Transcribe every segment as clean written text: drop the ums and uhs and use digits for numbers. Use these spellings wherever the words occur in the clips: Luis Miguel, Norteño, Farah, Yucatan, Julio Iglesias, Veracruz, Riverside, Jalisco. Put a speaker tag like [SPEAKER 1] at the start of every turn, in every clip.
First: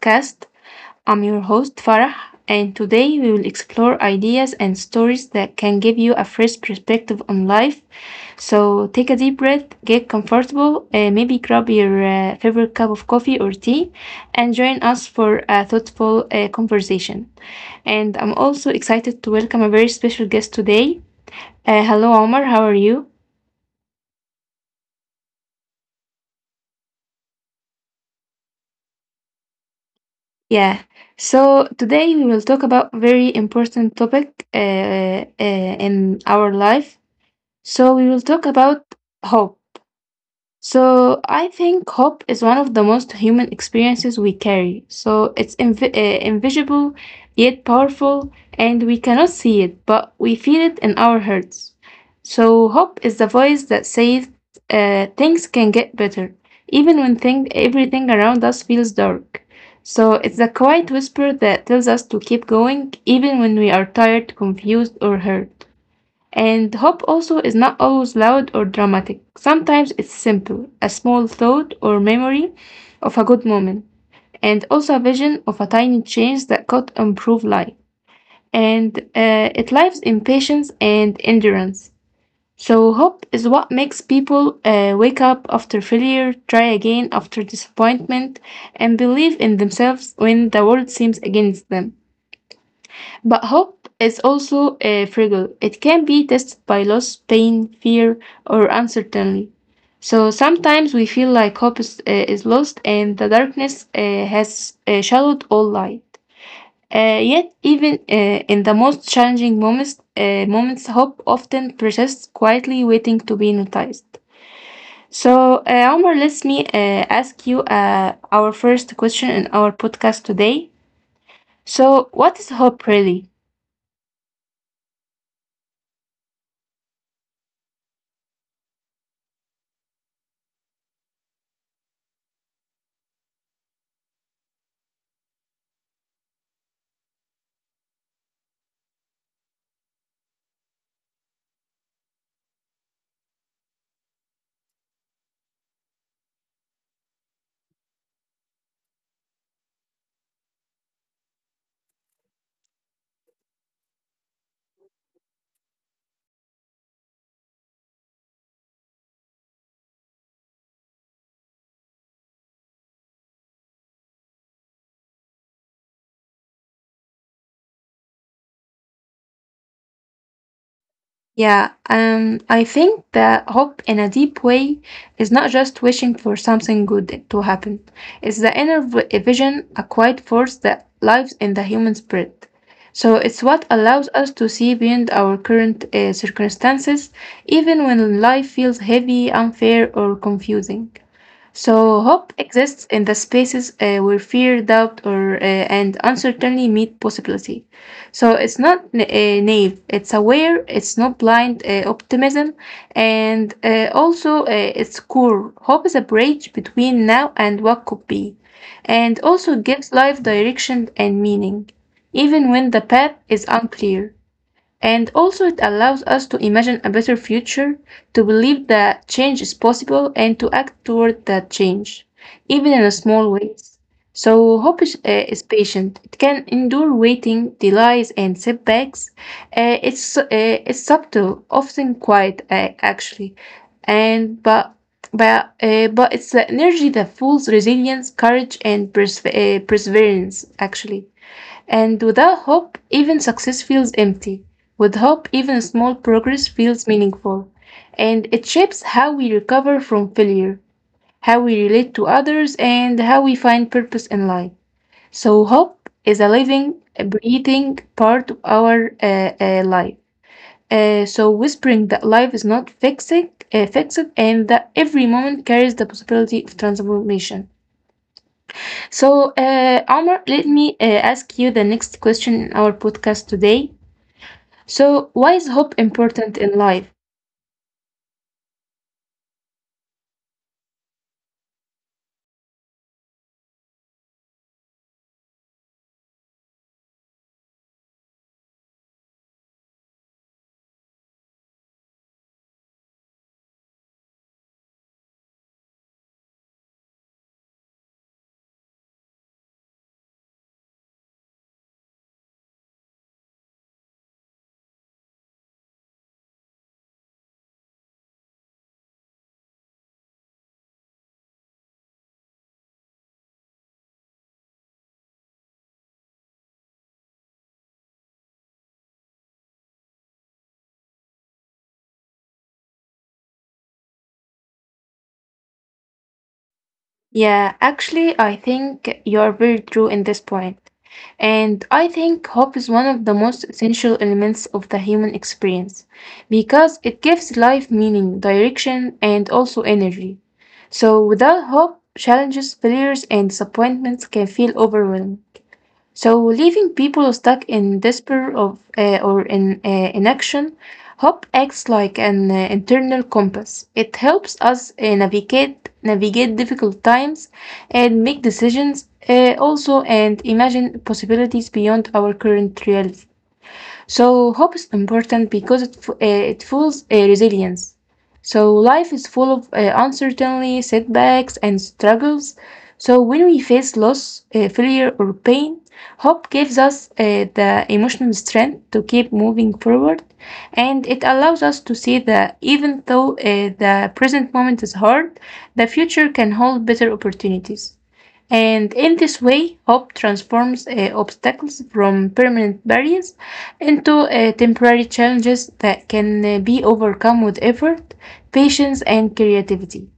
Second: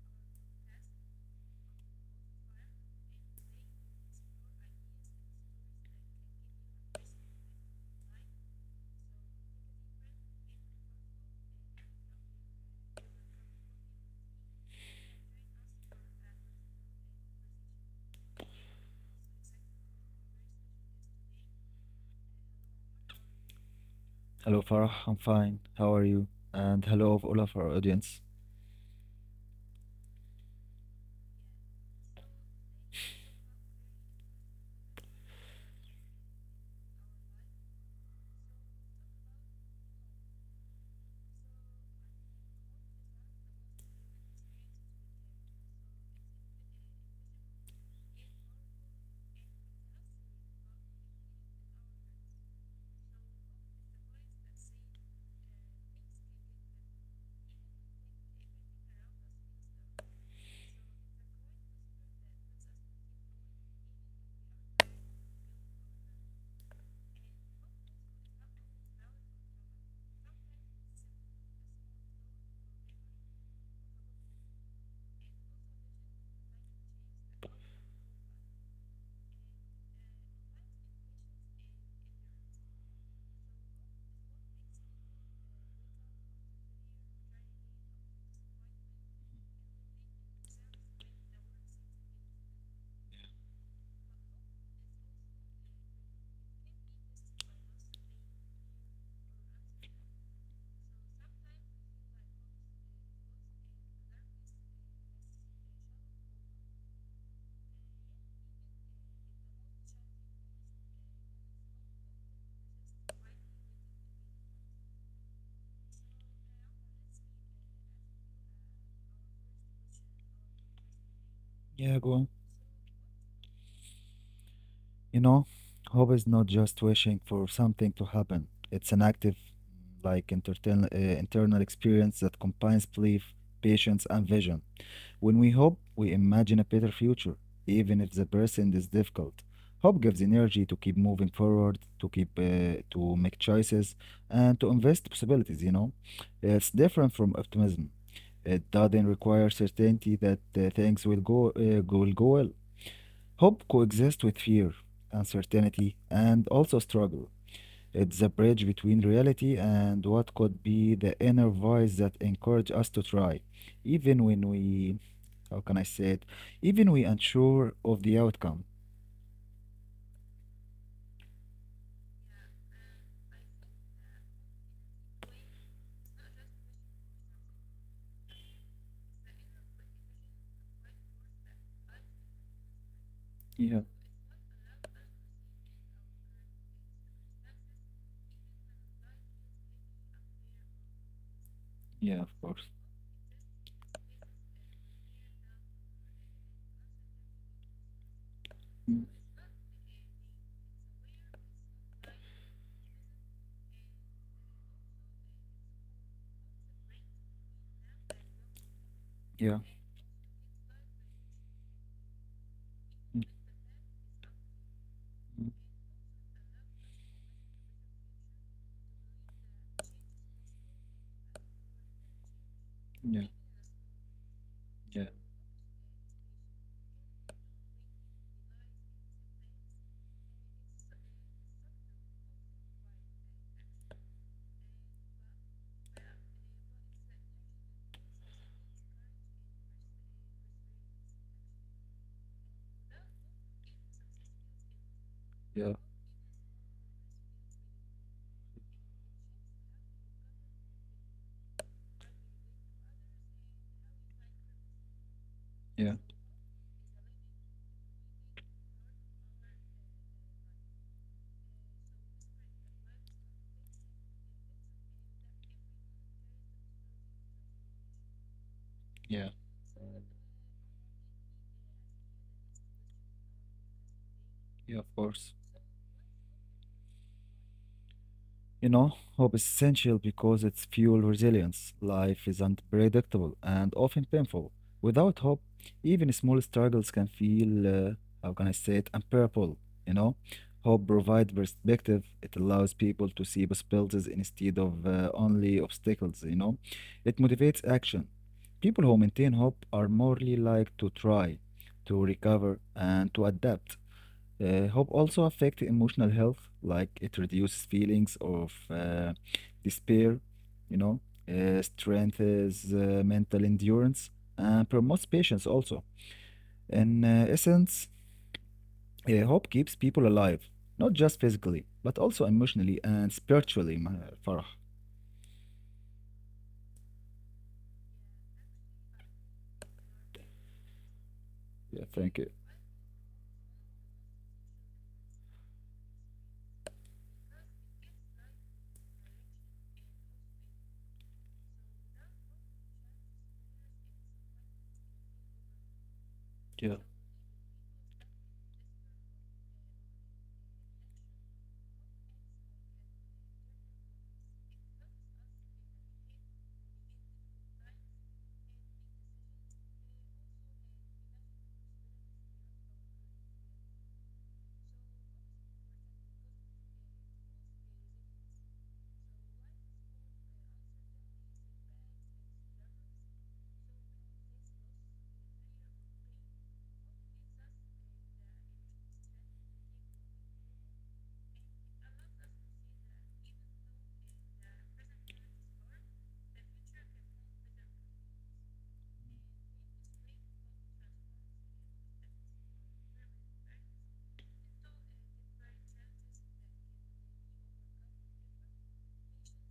[SPEAKER 1] podcast. I'm your host, Farah, and today we will explore ideas and stories that can give you a fresh perspective on life. So take a deep breath, get comfortable, maybe grab your favorite cup of coffee or tea, and join us for a thoughtful conversation. And I'm also excited to welcome a very special guest today. Hello, Omar, how are you?
[SPEAKER 2] Hello, Farah. I'm fine. How are you? And hello, all of our audience.
[SPEAKER 1] Yeah. So today we will talk about very important topic in our life. So we will talk about hope. So I think hope is one of the most human experiences we carry. So it's invisible yet powerful, and we cannot see it, but we feel it in our hearts. So hope is the voice that says things can get better, even when everything around us feels dark. So it's the quiet whisper that tells us to keep going, even when we are tired, confused, or hurt. And hope also is not always loud or dramatic. Sometimes it's simple, a small thought or memory of a good moment, and also a vision of a tiny change that could improve life. And it lives in patience and endurance. So, hope is what makes people wake up after failure, try again after disappointment, and believe in themselves when the world seems against them. But hope is also fragile. It can be tested by loss, pain, fear, or uncertainty. So sometimes we feel like hope is lost and the darkness has shadowed all light. Yet, even in the most challenging moments, hope often persists quietly, waiting to be noticed. So, Omar, let me ask you our first question in our podcast today.
[SPEAKER 2] Yeah, go on.
[SPEAKER 1] So, what is hope really?
[SPEAKER 2] You know, hope is not just wishing for something to happen. It's an active, like internal, internal experience that combines belief, patience, and vision. When we hope, we imagine a better future, even if the present is difficult. Hope gives energy to keep moving forward, to make choices, and to invest possibilities. You know, it's different from optimism. It doesn't require certainty that things will go well. Hope coexists with fear, uncertainty, and also struggle. It's a bridge between reality and what could be the inner voice that encourages us to try, even when we how can I say it? Even we unsure of the outcome.
[SPEAKER 1] Yeah, I think that hope in a deep way is not just wishing for something good to happen. It's the inner vision, a quiet force that lives in the human spirit. So it's what
[SPEAKER 2] Yeah,
[SPEAKER 1] allows us to see beyond our current circumstances, even when life feels heavy, unfair, or confusing. So
[SPEAKER 2] yeah,
[SPEAKER 1] hope
[SPEAKER 2] of course.
[SPEAKER 1] exists in the spaces where fear, doubt, or and uncertainty meet possibility. So it's not
[SPEAKER 2] Mm.
[SPEAKER 1] naive; it's aware. It's not blind optimism, and also it's core. Hope is a bridge between now and what could be, and also
[SPEAKER 2] Yeah.
[SPEAKER 1] gives life direction and meaning, even when the path is unclear. And also, it
[SPEAKER 2] Mhm.
[SPEAKER 1] allows us to imagine a better future, to believe that change is possible, and to act toward that change, even in a small
[SPEAKER 2] Yeah,
[SPEAKER 1] ways. So, hope is, uh,
[SPEAKER 2] yeah,
[SPEAKER 1] is patient. It can endure waiting, delays, and setbacks. It's subtle, often quiet, actually. And but it's the energy that fuels resilience, courage, and perseverance, actually. And without hope, even success feels empty. With hope, even small progress feels meaningful. And it shapes how we recover from failure, how we relate to others, and how we find purpose in life. So, hope is a
[SPEAKER 2] yeah,
[SPEAKER 1] living, breathing part of our life. So, whispering that life is not fixed and that every moment carries the possibility of transformation. So,
[SPEAKER 2] yeah,
[SPEAKER 1] Omar, let me ask you the next question in our podcast today. So, why is
[SPEAKER 2] yeah, of
[SPEAKER 1] hope
[SPEAKER 2] course.
[SPEAKER 1] important in life?
[SPEAKER 2] You know, hope is essential because it's fuel resilience. Life is unpredictable and often painful. Without hope, even small struggles can feel, how can I say it, unbearable. You know, hope provides perspective. It allows people to see possibilities instead of only obstacles. You know, it motivates action. People who maintain hope are more likely to try, to recover, and to adapt. Hope also affect emotional health, like it reduces feelings of despair, you know, strengthens mental endurance, and promotes patience also. In essence, hope keeps people alive, not just physically, but also emotionally and spiritually, Farah.
[SPEAKER 1] Yeah, actually, I think you're very true in this point. And I think
[SPEAKER 2] Yeah,
[SPEAKER 1] hope
[SPEAKER 2] thank
[SPEAKER 1] is
[SPEAKER 2] you.
[SPEAKER 1] one of the most essential elements of the human experience because it gives life meaning, direction, and also energy. So, without hope, challenges, failures, and disappointments can feel overwhelming. So, leaving people
[SPEAKER 2] Yeah,
[SPEAKER 1] stuck in despair of or in inaction, hope acts like an internal compass. It helps us navigate difficult times and make decisions also and imagine possibilities beyond our current reality. So hope is important because it fuels resilience. So life is full of uncertainty, setbacks, and struggles. So when we face loss, failure, or pain, hope gives us the emotional strength to keep moving forward, and it allows us to see that even though the present moment is hard, the future can hold better opportunities. And in this way, hope transforms obstacles from permanent barriers into temporary challenges that can be overcome with effort, patience, and creativity.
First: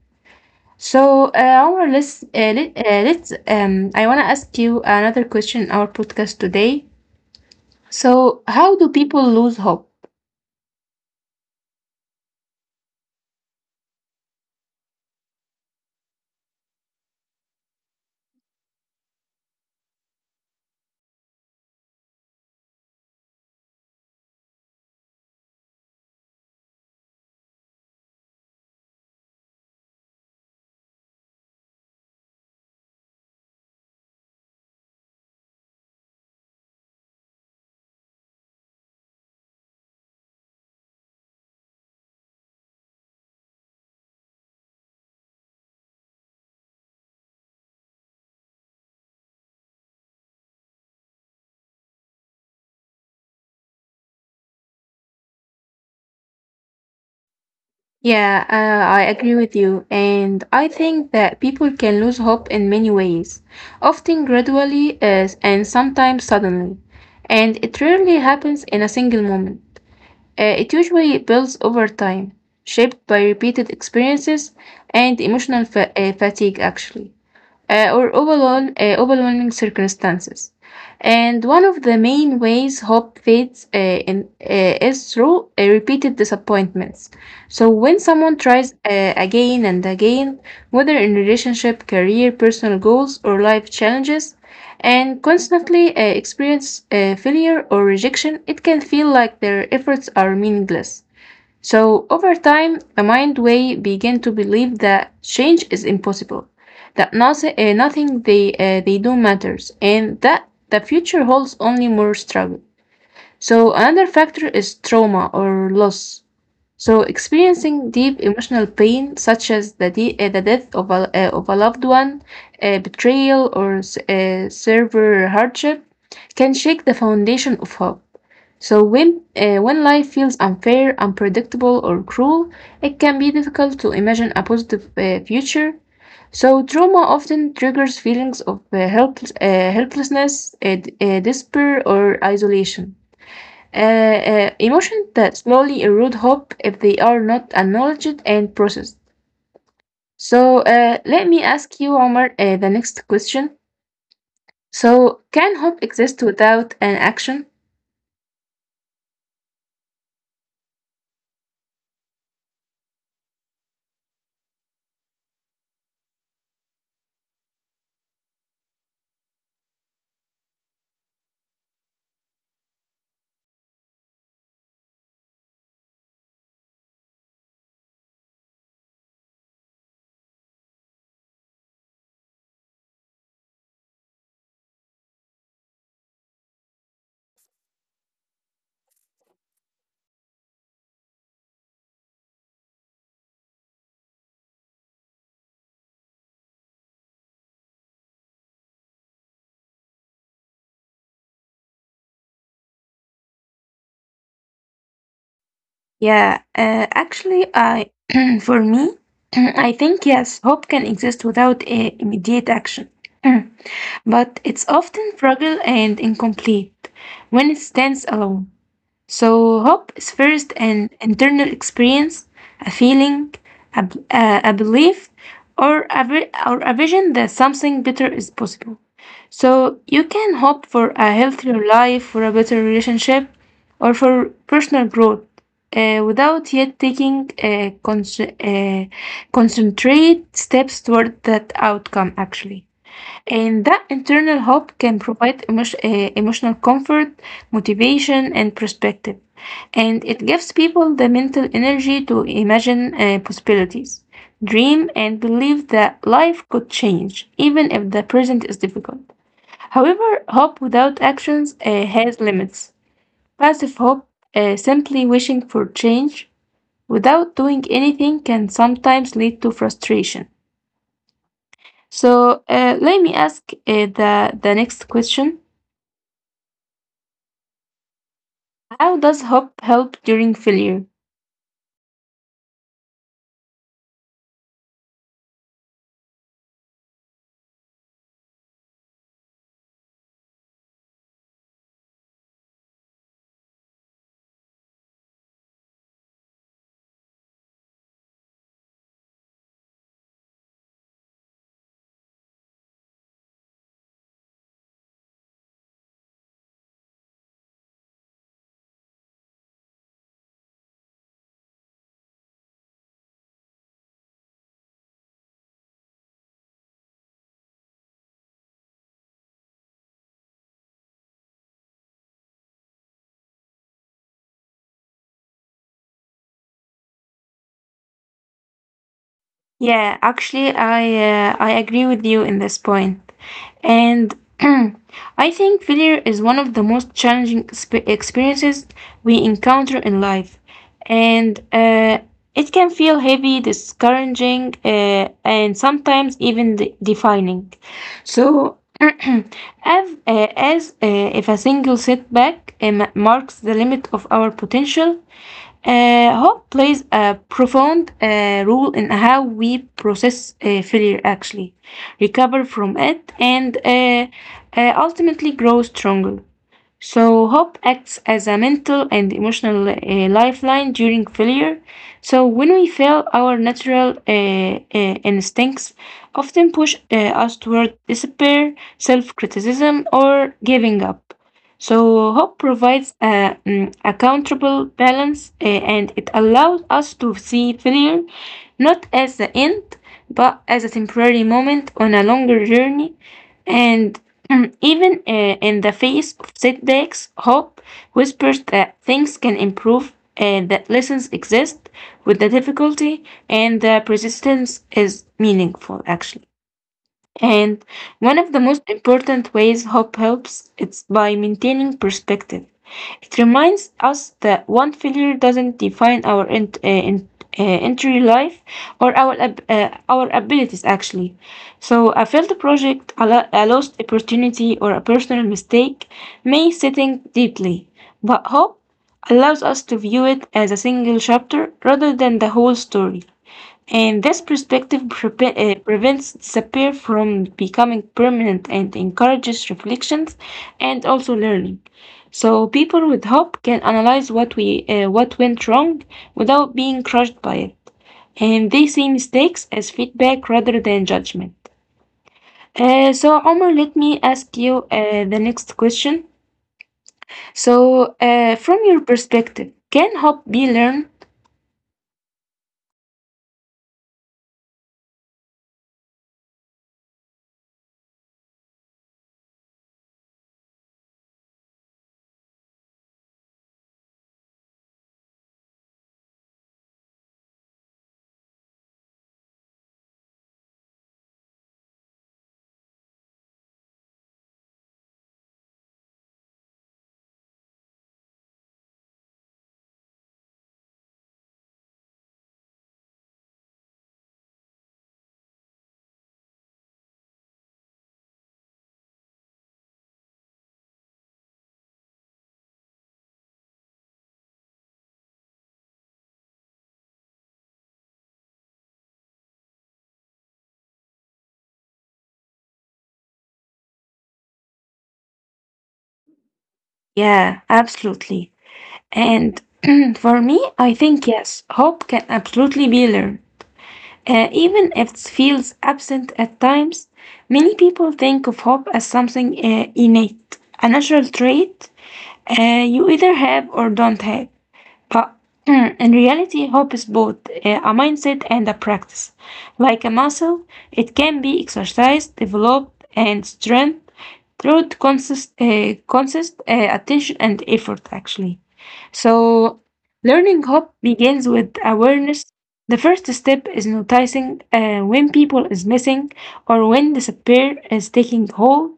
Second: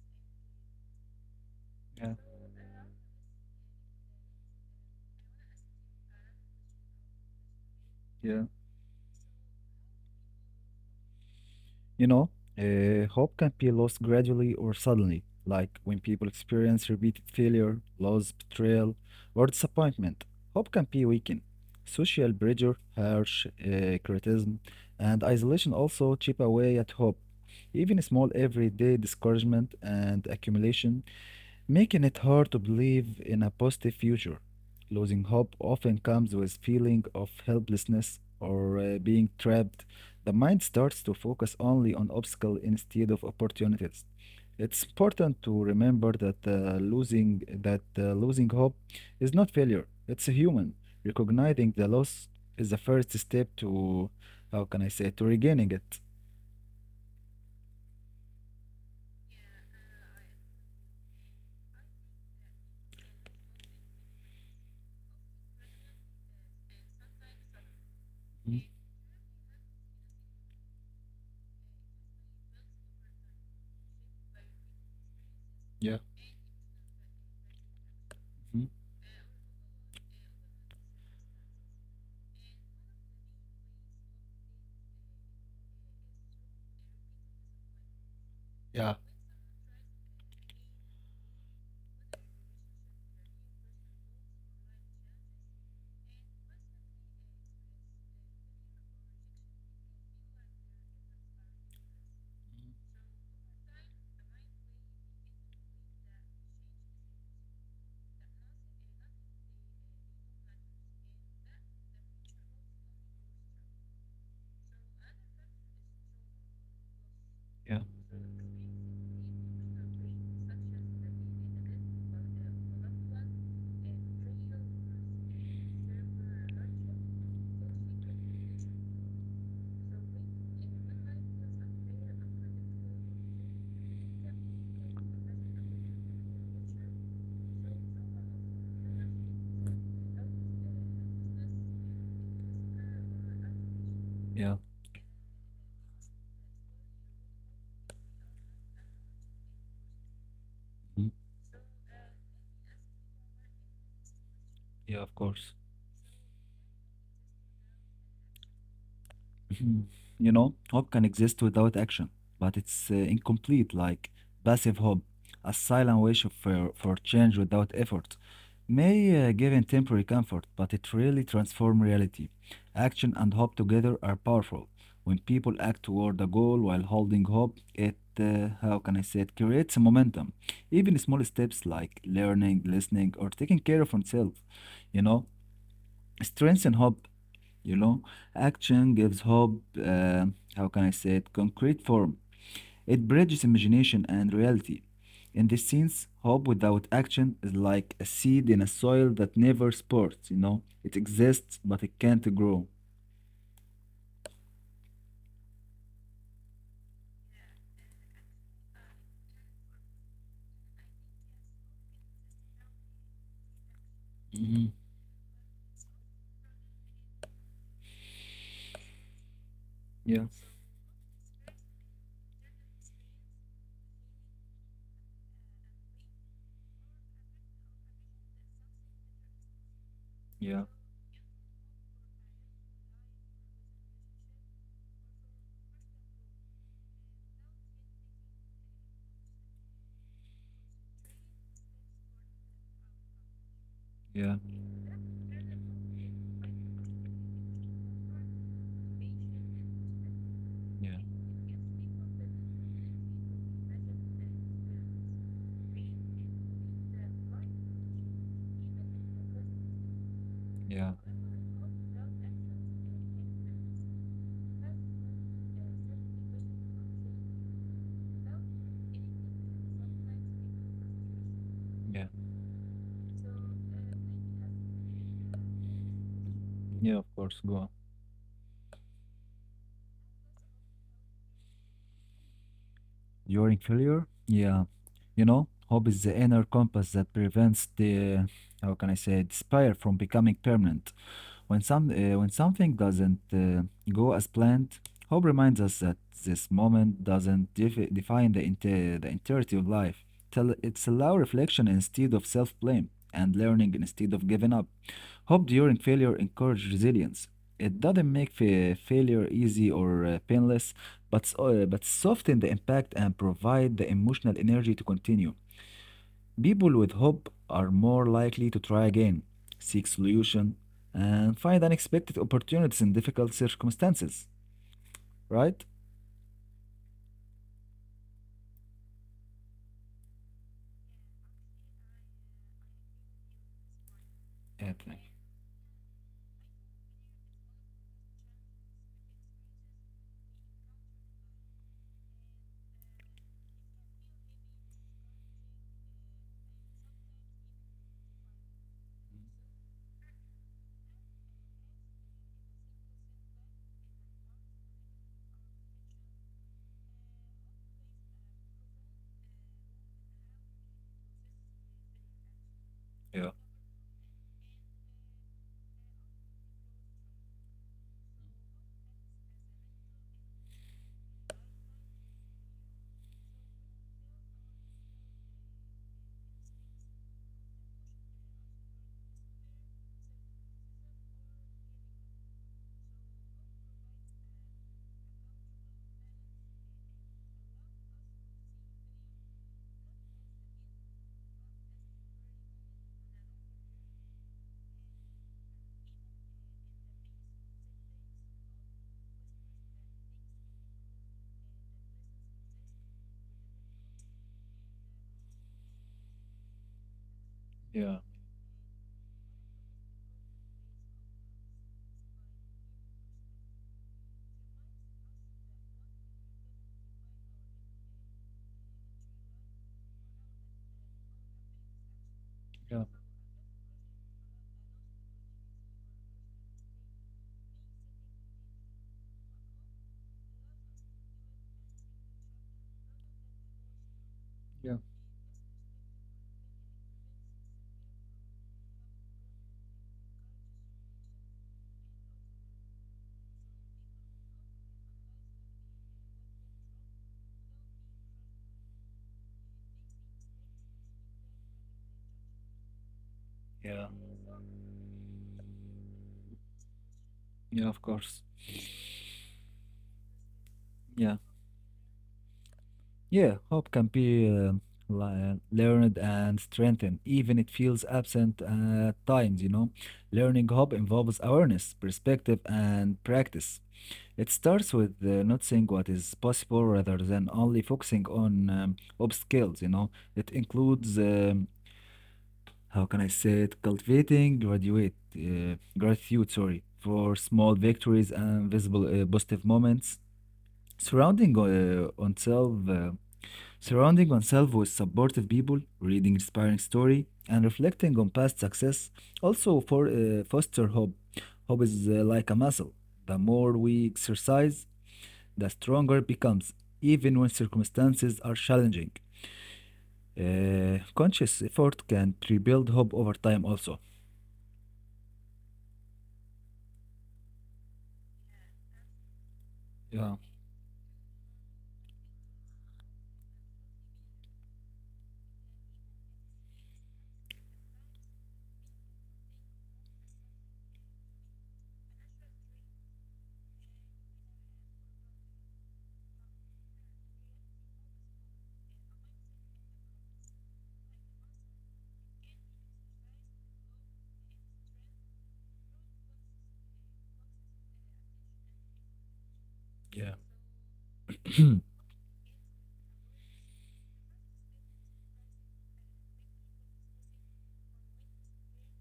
[SPEAKER 1] So, our
[SPEAKER 2] yeah.
[SPEAKER 1] let's, let, let's I want to ask you another question in our podcast today.
[SPEAKER 2] Yeah.
[SPEAKER 1] So, how do people lose hope?
[SPEAKER 2] You know, hope can be lost gradually or suddenly, like when people experience repeated failure, loss, betrayal, or disappointment. Hope can be weakened. Social pressure, harsh criticism, and isolation also chip away at hope. Even small everyday discouragement and accumulation making it hard to believe in a positive future. Losing hope often comes with feeling of helplessness or being trapped. The mind starts to focus only on obstacles instead of opportunities. It's important to remember that losing hope is not failure. It's human. Recognizing the loss is the first step to how can I say to regaining it.
[SPEAKER 1] Yeah, I agree with you. And I think that people can lose hope in many ways, often gradually and sometimes suddenly. And it rarely happens in a single moment. It usually builds over time, shaped by repeated experiences and emotional fatigue, actually
[SPEAKER 2] Mhm.
[SPEAKER 1] or overall, overwhelming circumstances. And one of the main ways hope fades is through repeated disappointments. So, when someone
[SPEAKER 2] Yeah.
[SPEAKER 1] tries again and again, whether in relationship, career, personal goals, or life challenges, and constantly experience failure or rejection, it can feel like their efforts are meaningless. So, over time, the mind way begin to believe that change is impossible, that nothing they do matters, and that the future holds only more struggle. So, another factor is trauma or loss. So,
[SPEAKER 2] Yeah,
[SPEAKER 1] experiencing deep emotional pain, such as the death of of a loved one, betrayal, or severe hardship, can shake the foundation of hope. So, when life feels unfair, unpredictable, or cruel, it can be difficult to imagine a positive future. So, trauma often triggers feelings of helplessness, despair, or isolation.
[SPEAKER 2] yeah,
[SPEAKER 1] Emotions that slowly erode hope if they are not acknowledged and processed. So let me
[SPEAKER 2] mhm.
[SPEAKER 1] ask you, Omar, the next question. So
[SPEAKER 2] Yeah, of
[SPEAKER 1] can hope
[SPEAKER 2] course.
[SPEAKER 1] exist without an action?
[SPEAKER 2] Mhm. You know, hope can exist without action, but it's incomplete, like passive hope, a silent wish for change without effort. May give in temporary comfort, but it really transforms reality. Action and hope together are powerful. When people act toward a goal while holding hope, it, how can I say it, creates momentum. Even small steps like learning, listening, or taking care of oneself, you know, strengthen hope you know, action gives hope, how can I say it, concrete form. It bridges imagination and reality. In this sense, hope without action is like a seed in a soil that never sprouts, you know. It exists, but it can't grow.
[SPEAKER 1] Yeah, actually, I for me, I think yes, hope can exist without immediate action, but it's
[SPEAKER 2] Mm-hmm.
[SPEAKER 1] often fragile and incomplete when it stands alone. So, hope is
[SPEAKER 2] Yeah,
[SPEAKER 1] first an internal experience, a feeling, a belief, or a vision that something better is possible. So, you can
[SPEAKER 2] yeah,
[SPEAKER 1] hope for a healthier life, for a better relationship, or for personal growth without yet taking uh, concentrate steps toward that outcome, actually. And that
[SPEAKER 2] yeah,
[SPEAKER 1] internal hope can provide emotional comfort, motivation, and perspective. And it gives
[SPEAKER 2] yeah,
[SPEAKER 1] people the mental energy to imagine possibilities, dream, and believe that life could change, even if the present is difficult. However, hope
[SPEAKER 2] yeah,
[SPEAKER 1] without actions has limits. Passive hope, simply wishing for change without doing anything, can sometimes lead to frustration.
[SPEAKER 2] yeah,
[SPEAKER 1] So let me ask the next question.
[SPEAKER 2] yeah, of course, go on.
[SPEAKER 1] How does hope help during failure?
[SPEAKER 2] During failure, yeah, you know, hope is the inner compass that prevents the, how can I say, it, despair from becoming permanent. When something doesn't go as planned, hope reminds us that this moment doesn't define the entirety of life. Tell it's allow reflection instead of self blame and learning instead of giving up. Hope during failure encourages resilience. It doesn't make failure easy or painless, but soften the impact and provide the emotional energy to continue. People with hope are more likely to try again, seek solution, and find unexpected opportunities in difficult circumstances, right?
[SPEAKER 1] Yeah, actually, I agree with you in this point, and I
[SPEAKER 2] Anthony.
[SPEAKER 1] think failure is one of the most challenging experiences we encounter in life, and it can feel heavy, discouraging, and sometimes even defining. So. As if a single setback marks the limit of our potential, hope plays a profound role in how we process failure, actually, recover from it,
[SPEAKER 2] Yeah,
[SPEAKER 1] and ultimately grow stronger. So, hope acts as a mental and emotional lifeline during failure. So, when we fail, our natural instincts often push us toward despair, self criticism, or giving up. So, hope provides a countable balance and it allows us to see failure not as the end, but as a temporary moment on a longer journey. And even in the face of setbacks, hope whispers that things can improve and that lessons exist with the difficulty and the persistence is meaningful, actually. And
[SPEAKER 2] yeah,
[SPEAKER 1] one of the most important ways hope helps is by maintaining perspective. It reminds us that one failure doesn't define our entry life or our abilities actually. So a failed
[SPEAKER 2] yeah,
[SPEAKER 1] project, a lost opportunity, or a personal mistake may sitting deeply, but hope allows us to view it as a single chapter rather than the whole story. And this
[SPEAKER 2] yeah,
[SPEAKER 1] perspective prevents despair from becoming permanent and encourages reflections and also learning. So people with hope can analyze what went wrong without being crushed by it, and they see mistakes as feedback rather than judgment. So Omar, let
[SPEAKER 2] yeah,
[SPEAKER 1] me ask you the next question.
[SPEAKER 2] yeah, of
[SPEAKER 1] So,
[SPEAKER 2] course.
[SPEAKER 1] from your perspective, can hope be learned?
[SPEAKER 2] Yeah, Yeah, hope can be learned and strengthened, even it feels absent at times, you know. Learning hope involves awareness, perspective, and practice. It starts with not saying what is possible rather than only focusing on obstacles, you know. It includes, how can I say it, cultivating gratitude, sorry, for small victories and visible positive moments. Surrounding uh, oneself, uh, surrounding oneself with supportive people, reading inspiring story, and reflecting on past success also for foster hope. Hope is like a muscle. The more we exercise, the stronger it becomes, even when circumstances are challenging. Conscious effort can rebuild hope over time also.
[SPEAKER 1] Yeah, absolutely. And
[SPEAKER 2] Yeah,
[SPEAKER 1] for me, I think yes, hope can absolutely be learned. Even if it feels absent at times, many people think of hope as something innate, a natural trait you either have or don't have. But in reality, hope is both a mindset and a practice. Like a muscle, it can be exercised, developed, and strengthened through consist, consist attention and effort, actually. So,
[SPEAKER 2] yeah,
[SPEAKER 1] learning hope begins with awareness. The first step is noticing when people is missing or when despair is taking hold.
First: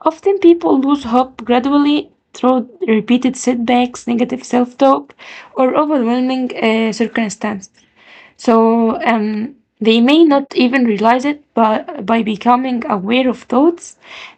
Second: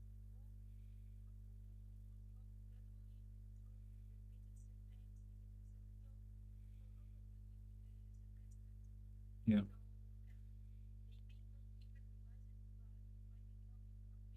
[SPEAKER 1] Often people lose hope gradually through repeated setbacks, negative self talk, or overwhelming circumstances. So
[SPEAKER 2] yeah,
[SPEAKER 1] they may not even realize it, but by becoming aware of thoughts,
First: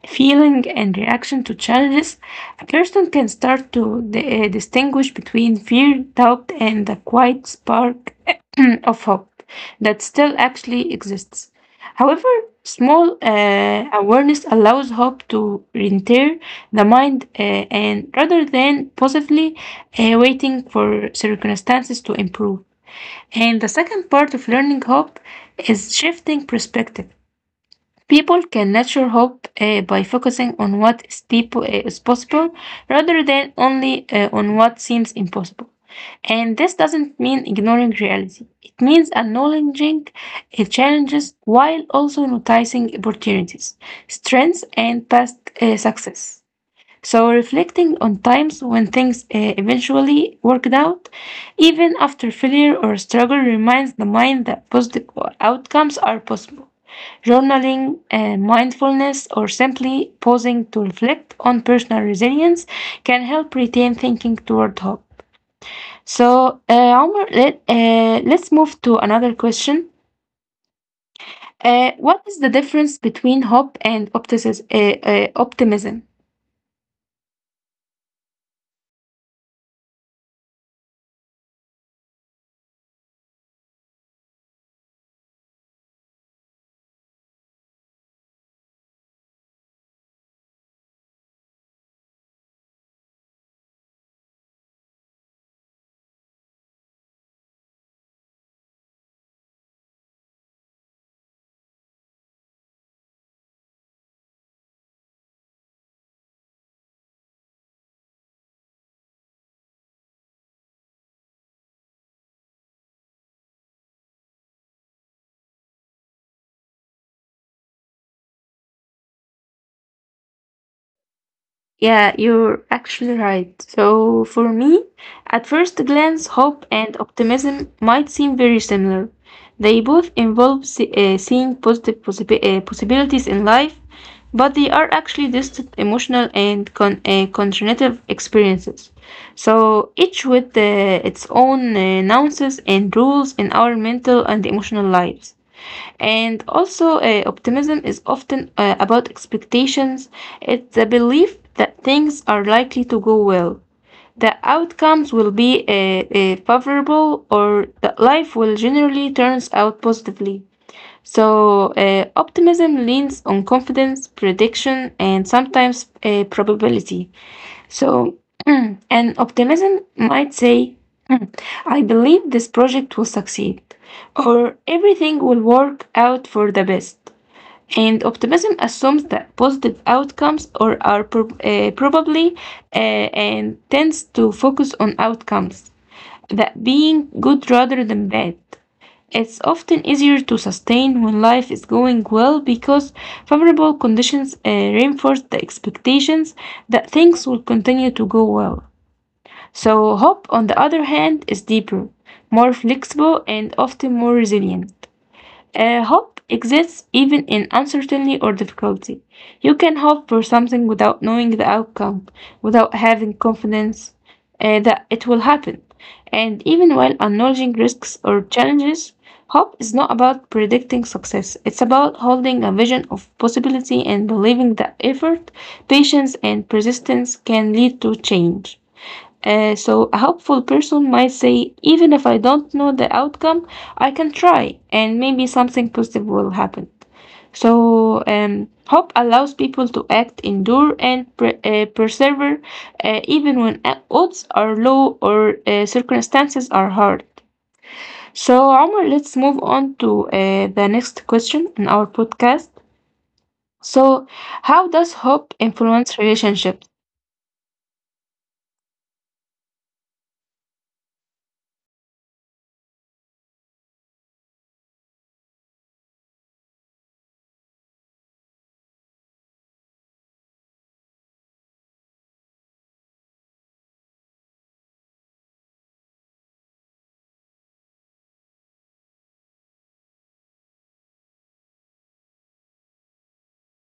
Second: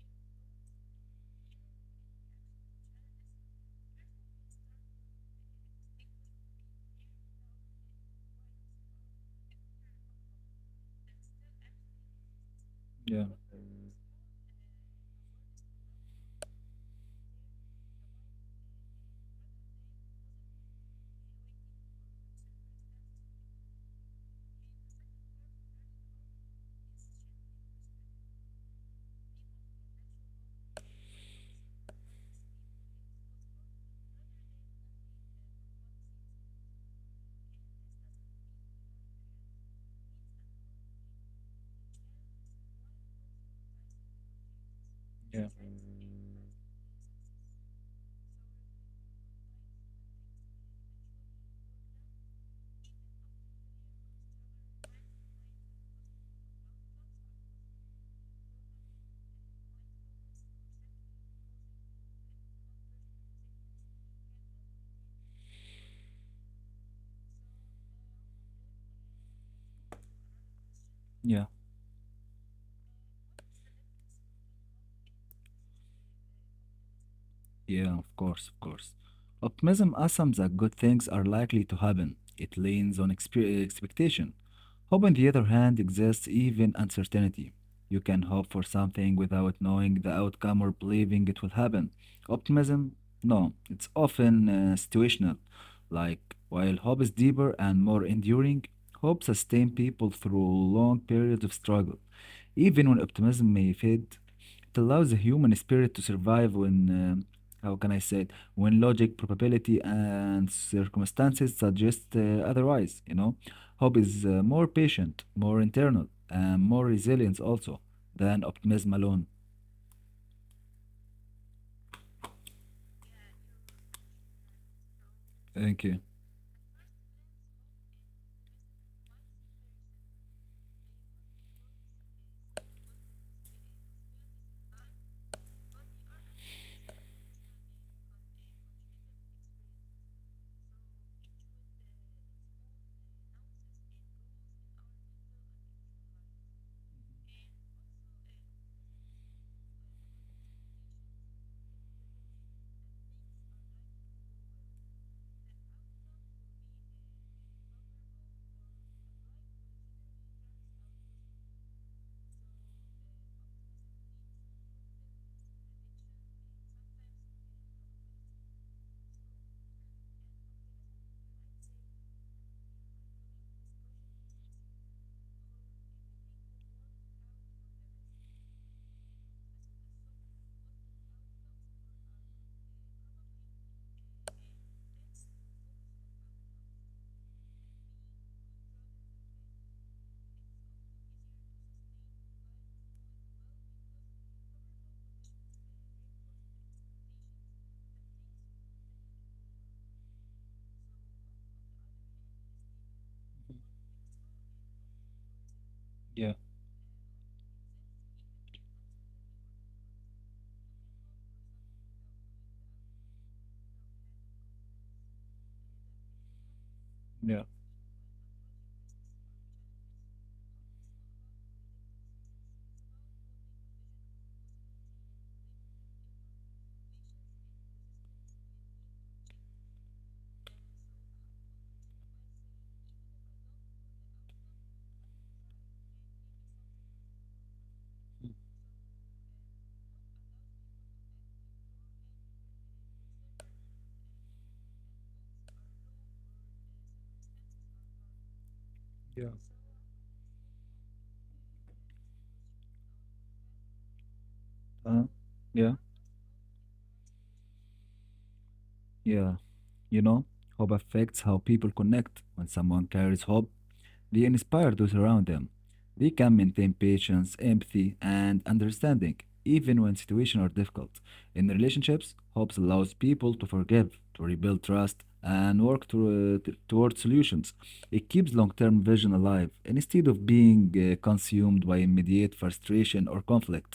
[SPEAKER 1] feeling, and reaction to challenges, a person can start to distinguish between fear, doubt, and the quiet spark of hope that still actually exists. However, small
[SPEAKER 2] yeah,
[SPEAKER 1] awareness allows hope to enter the mind, and rather than possibly waiting for circumstances to improve. And the second part of learning hope is shifting perspective. People can nurture hope by focusing on what is possible rather than only on what seems impossible. And this doesn't mean ignoring reality. It means acknowledging challenges while also noticing opportunities, strengths, and past
[SPEAKER 2] yeah,
[SPEAKER 1] success. So, reflecting on times when things eventually worked out, even after failure or struggle, reminds the mind that positive outcomes are possible. Journaling, mindfulness, or simply pausing to reflect on personal resilience can help retain thinking toward hope. So, Omar, let's move to another question.
[SPEAKER 2] yeah.
[SPEAKER 1] What is the difference between hope and optimism?
[SPEAKER 2] Yeah, of course, of course. Optimism assumes that good things are likely to happen. It leans on expectation. Hope, on the other hand, exists even uncertainty. You can hope for something without knowing the outcome or believing it will happen. Optimism, no, it's often situational. Like, while hope is deeper and more enduring, hope sustains people through long periods of struggle. Even when optimism may fade, it allows the human spirit to survive when, how can I say it, when logic, probability, and circumstances suggest otherwise, you know? Hope is more patient, more internal, and more resilient also than optimism alone.
[SPEAKER 1] Yeah, you're actually right. So, for me, at first
[SPEAKER 2] Thank you.
[SPEAKER 1] glance, hope and optimism might seem very similar. They both involve seeing positive possibilities in life, but they are actually distant emotional and cognitive experiences. So, each with its own nuances and rules in our mental and emotional lives. And also, optimism is often about expectations. It's the belief that things are likely to go well, the outcomes will be favorable, or that life will generally turns out positively. So, optimism leans on confidence, prediction, and sometimes probability. So, and optimism might say, "Hmm, I believe this project will succeed, or everything will work out for the best." And optimism assumes that positive outcomes or are probably and tends to focus on outcomes that being good rather than bad. It's often easier to sustain when life is going well because favorable conditions reinforce the expectations that things will continue to go well. So, hope, on the other hand, is deeper, more flexible, and often more resilient. Hope
[SPEAKER 2] Yeah,
[SPEAKER 1] exists even in uncertainty or difficulty. You can hope for something without knowing the outcome, without having confidence that it will happen. And even while
[SPEAKER 2] yeah.
[SPEAKER 1] acknowledging risks or challenges, hope is not about predicting success. It's about holding a vision of possibility and believing that effort, patience, and persistence can lead to change. So a hopeful person might say, even if I don't know the outcome, I can try and maybe something positive will happen. So hope allows people to act, endure, and persevere even when odds are low or circumstances are hard. So, Omar, let's
[SPEAKER 2] Yeah.
[SPEAKER 1] move on to the next question in our podcast. So, how does
[SPEAKER 2] Uh,
[SPEAKER 1] hope
[SPEAKER 2] yeah,
[SPEAKER 1] influence relationships?
[SPEAKER 2] yeah. You know, hope affects how people connect. When someone carries hope, They inspire those around them. They can maintain patience, empathy, and understanding, even when situations are difficult. In relationships, hope allows people to forgive, to rebuild trust, and work toward solutions. It keeps long term vision alive instead of being consumed by immediate frustration or conflict.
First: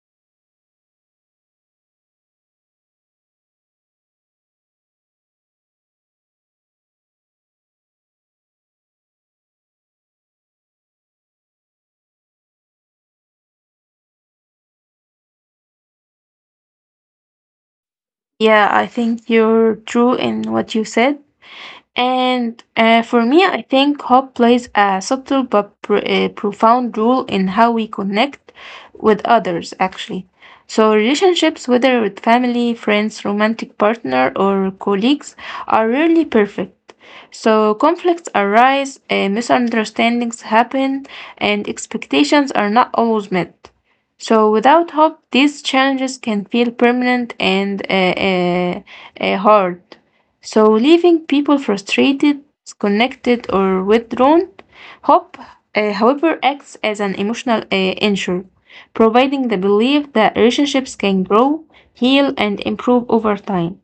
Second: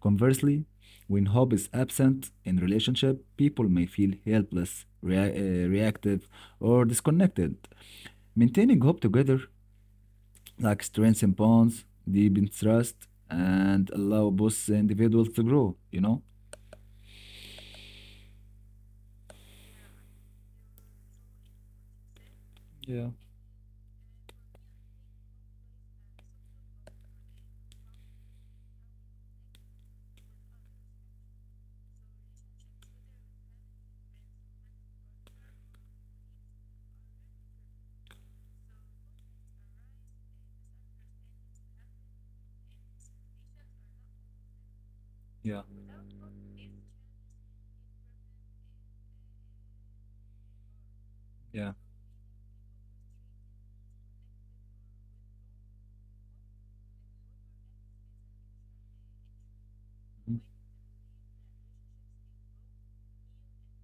[SPEAKER 2] Conversely, when hope is absent in relationship, people may feel helpless, reactive, or disconnected. Maintaining hope together like strengthen bonds, deepen trust, and allow both individuals to grow, you know?
[SPEAKER 1] Yeah, I think you're true in what you said. And
[SPEAKER 2] Yeah,
[SPEAKER 1] for me, I think hope plays a subtle but pr profound role in how we connect with others, actually. So, relationships, whether with family, friends, romantic partner, or colleagues, are rarely perfect. So, conflicts arise, misunderstandings happen, and expectations are not always met. So, without hope, these
[SPEAKER 2] yeah,
[SPEAKER 1] challenges can feel permanent and hard. So, leaving people
[SPEAKER 2] yeah,
[SPEAKER 1] frustrated, disconnected, or withdrawn, hope, however, acts as an emotional anchor, providing the belief that
[SPEAKER 2] mm,
[SPEAKER 1] relationships can grow, heal, and improve over time.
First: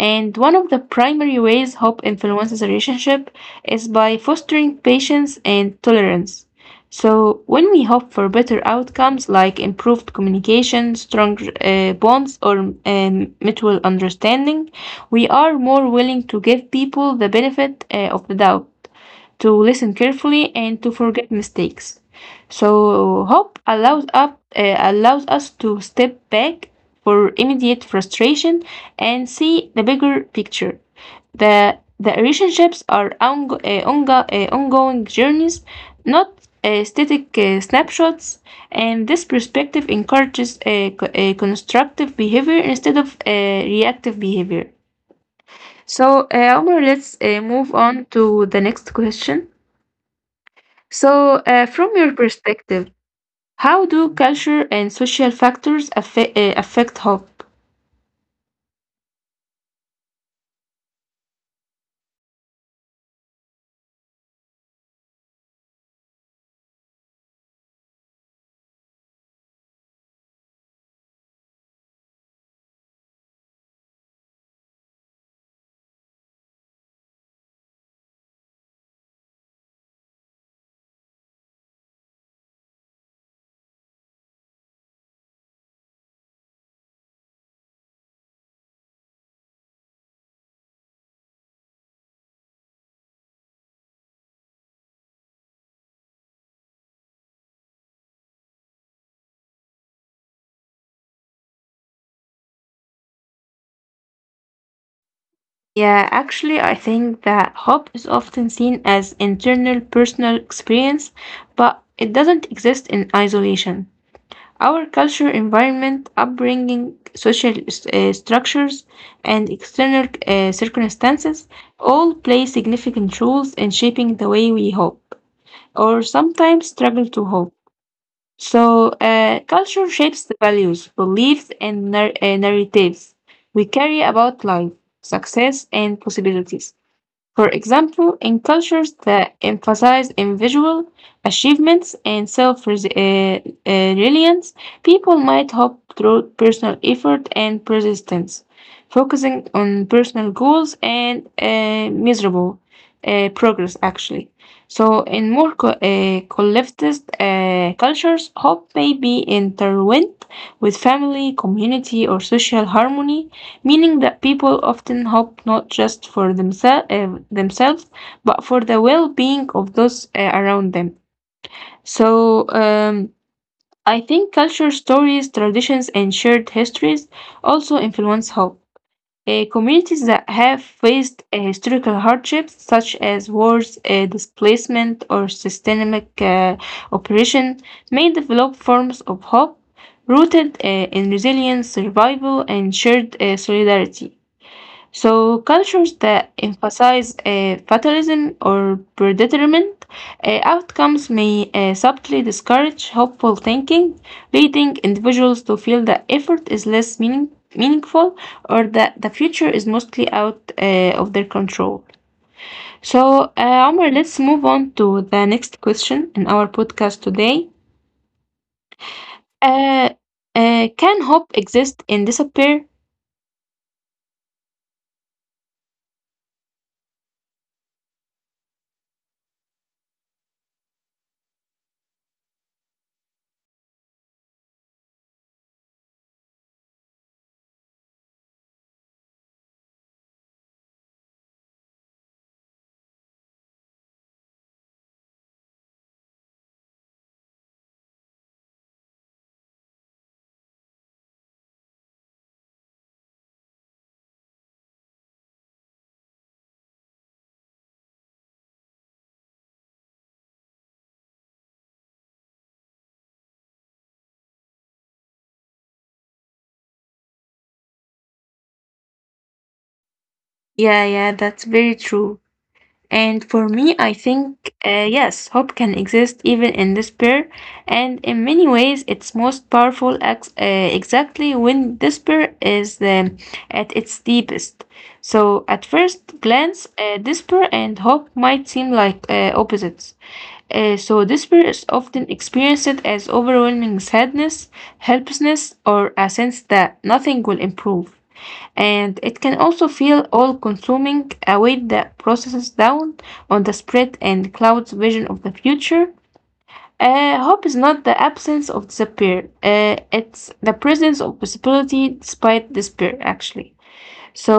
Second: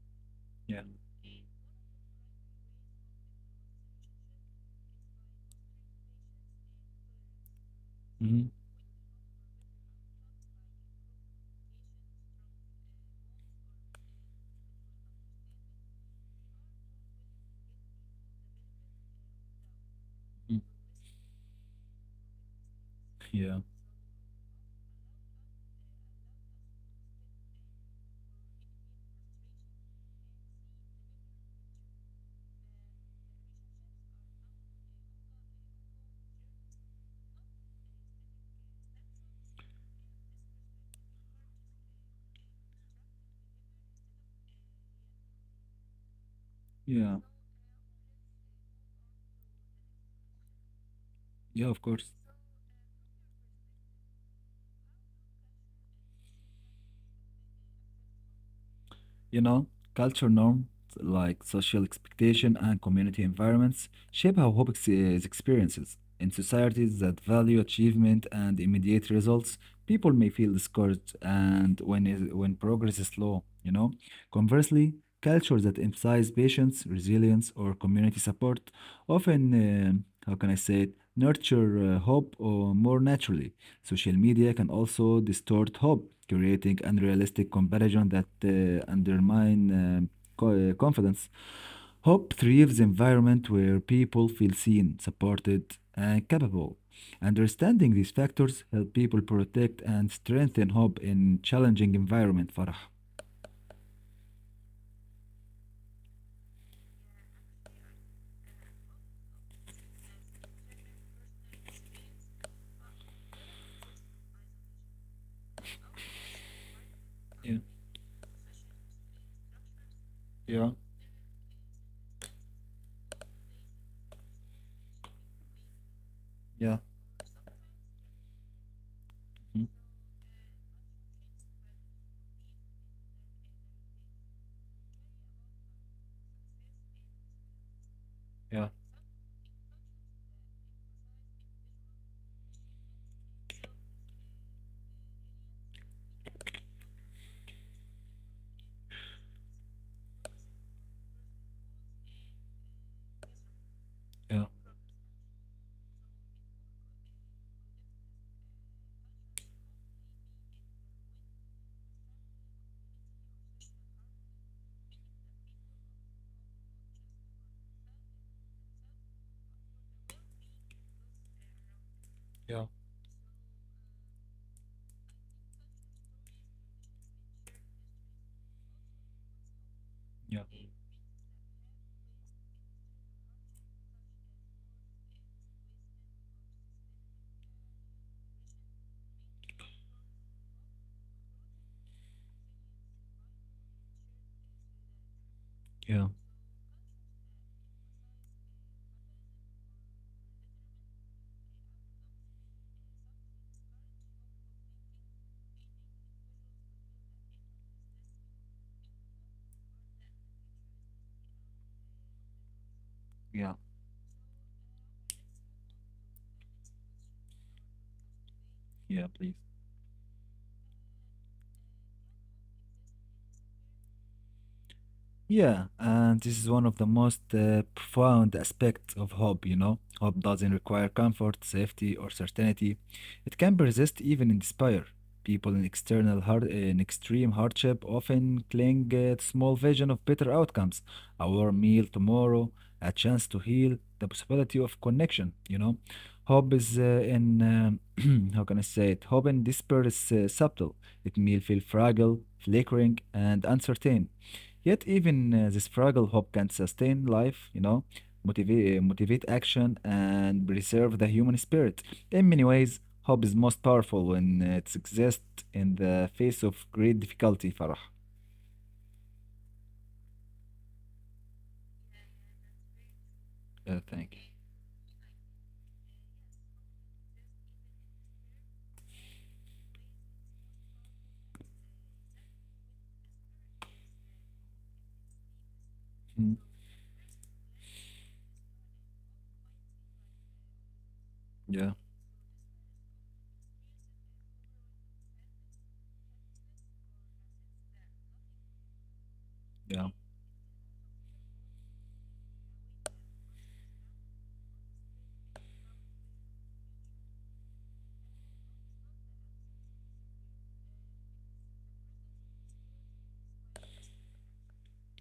[SPEAKER 1] And one of the
[SPEAKER 2] yeah,
[SPEAKER 1] primary ways hope influences a relationship is by fostering patience and tolerance. So, when we hope for
[SPEAKER 2] mhm,
[SPEAKER 1] better outcomes like improved communication, strong bonds, or mutual understanding, we are more willing to give people the benefit of the doubt, to listen carefully,
[SPEAKER 2] mm,
[SPEAKER 1] and to forget mistakes. So
[SPEAKER 2] yeah,
[SPEAKER 1] hope allows us to step back for immediate frustration and see the bigger picture. The relationships are ongoing journeys, not static snapshots. And this perspective encourages constructive behavior instead of reactive behavior. So, Omar,
[SPEAKER 2] yeah,
[SPEAKER 1] let's move on to the next question. So,
[SPEAKER 2] yeah, of
[SPEAKER 1] from
[SPEAKER 2] course.
[SPEAKER 1] your perspective, how do culture and social factors affect hope?
[SPEAKER 2] You know, culture norms like social expectation and community environments shape how hope is experienced. In societies that value achievement and immediate results, people may feel discouraged when progress is slow, you know. Conversely, cultures that emphasize patience, resilience, or community support often, how can I say it, nurture hope or more naturally. Social media can also distort hope, creating unrealistic comparison that undermine confidence. Hope thrives environment where people feel seen, supported, and capable. Understanding these factors help people protect and strengthen hope in challenging environment, Farah.
[SPEAKER 1] Yeah, actually, I think that hope is often seen as internal personal experience, but it doesn't exist in isolation. Our culture, environment, upbringing,
[SPEAKER 2] Yeah,
[SPEAKER 1] social structures, and external
[SPEAKER 2] yeah,
[SPEAKER 1] circumstances all play significant roles in shaping the way we hope, or sometimes
[SPEAKER 2] yeah,
[SPEAKER 1] struggle to hope. So,
[SPEAKER 2] mhm,
[SPEAKER 1] culture shapes the values, beliefs, and narratives we carry about life, success, and possibilities. For example, in
[SPEAKER 2] yeah,
[SPEAKER 1] cultures that emphasize individual achievements and self reliance, people might hope through personal effort and persistence, focusing on personal goals and miserable progress, actually.
[SPEAKER 2] yeah,
[SPEAKER 1] So, in more collectivist cultures, hope may be intertwined with family, community, or social harmony, meaning that people often hope not just for themselves, but for the well being of those around them. So,
[SPEAKER 2] yeah,
[SPEAKER 1] I think culture, stories, traditions, and shared histories also influence hope. Communities that
[SPEAKER 2] yeah,
[SPEAKER 1] have faced historical hardships such as wars, displacement, or systemic oppression may develop forms of hope rooted in resilience, survival, and shared solidarity. So,
[SPEAKER 2] yeah,
[SPEAKER 1] cultures that emphasize fatalism or predetermined outcomes may subtly discourage hopeful thinking, leading individuals to feel that effort is less meaningful or that the future is mostly out of their control. So,
[SPEAKER 2] yeah,
[SPEAKER 1] Omar, let's move on to the next question in our podcast today.
[SPEAKER 2] yeah, please.
[SPEAKER 1] Uh, can hope exist in despair?
[SPEAKER 2] Yeah, and this is one of the most profound aspects of hope, you know. Hope doesn't require comfort, safety, or certainty. It can persist even in despair. People in external hard, In extreme hardship often cling to small vision of better outcomes, a warm meal tomorrow, a chance to heal, the possibility of connection, you know. Hope is in how can I say it? Hope in despair is subtle. It may feel fragile, flickering, and uncertain. Yet even the struggle hope can sustain life, you know, motivate action and preserve the human spirit. In many ways, hope is most powerful when it exists in the face of great difficulty, Farah.
[SPEAKER 1] Yeah, yeah, that's very true.
[SPEAKER 2] Yeah,
[SPEAKER 1] And for
[SPEAKER 2] thank you.
[SPEAKER 1] me, I think, yes, hope can exist even in despair. And in many ways, it's most powerful exactly when despair is at its deepest. So, at
[SPEAKER 2] Mm.
[SPEAKER 1] first glance, despair and hope might seem like opposites. So,
[SPEAKER 2] Yeah,
[SPEAKER 1] despair is often experienced as overwhelming sadness, helplessness, or a sense that nothing will improve, and it
[SPEAKER 2] yeah,
[SPEAKER 1] can also feel all consuming, a weight that processes down on the spread and clouds vision of the future. Hope is not the absence of despair, it's the presence of possibility despite despair, actually.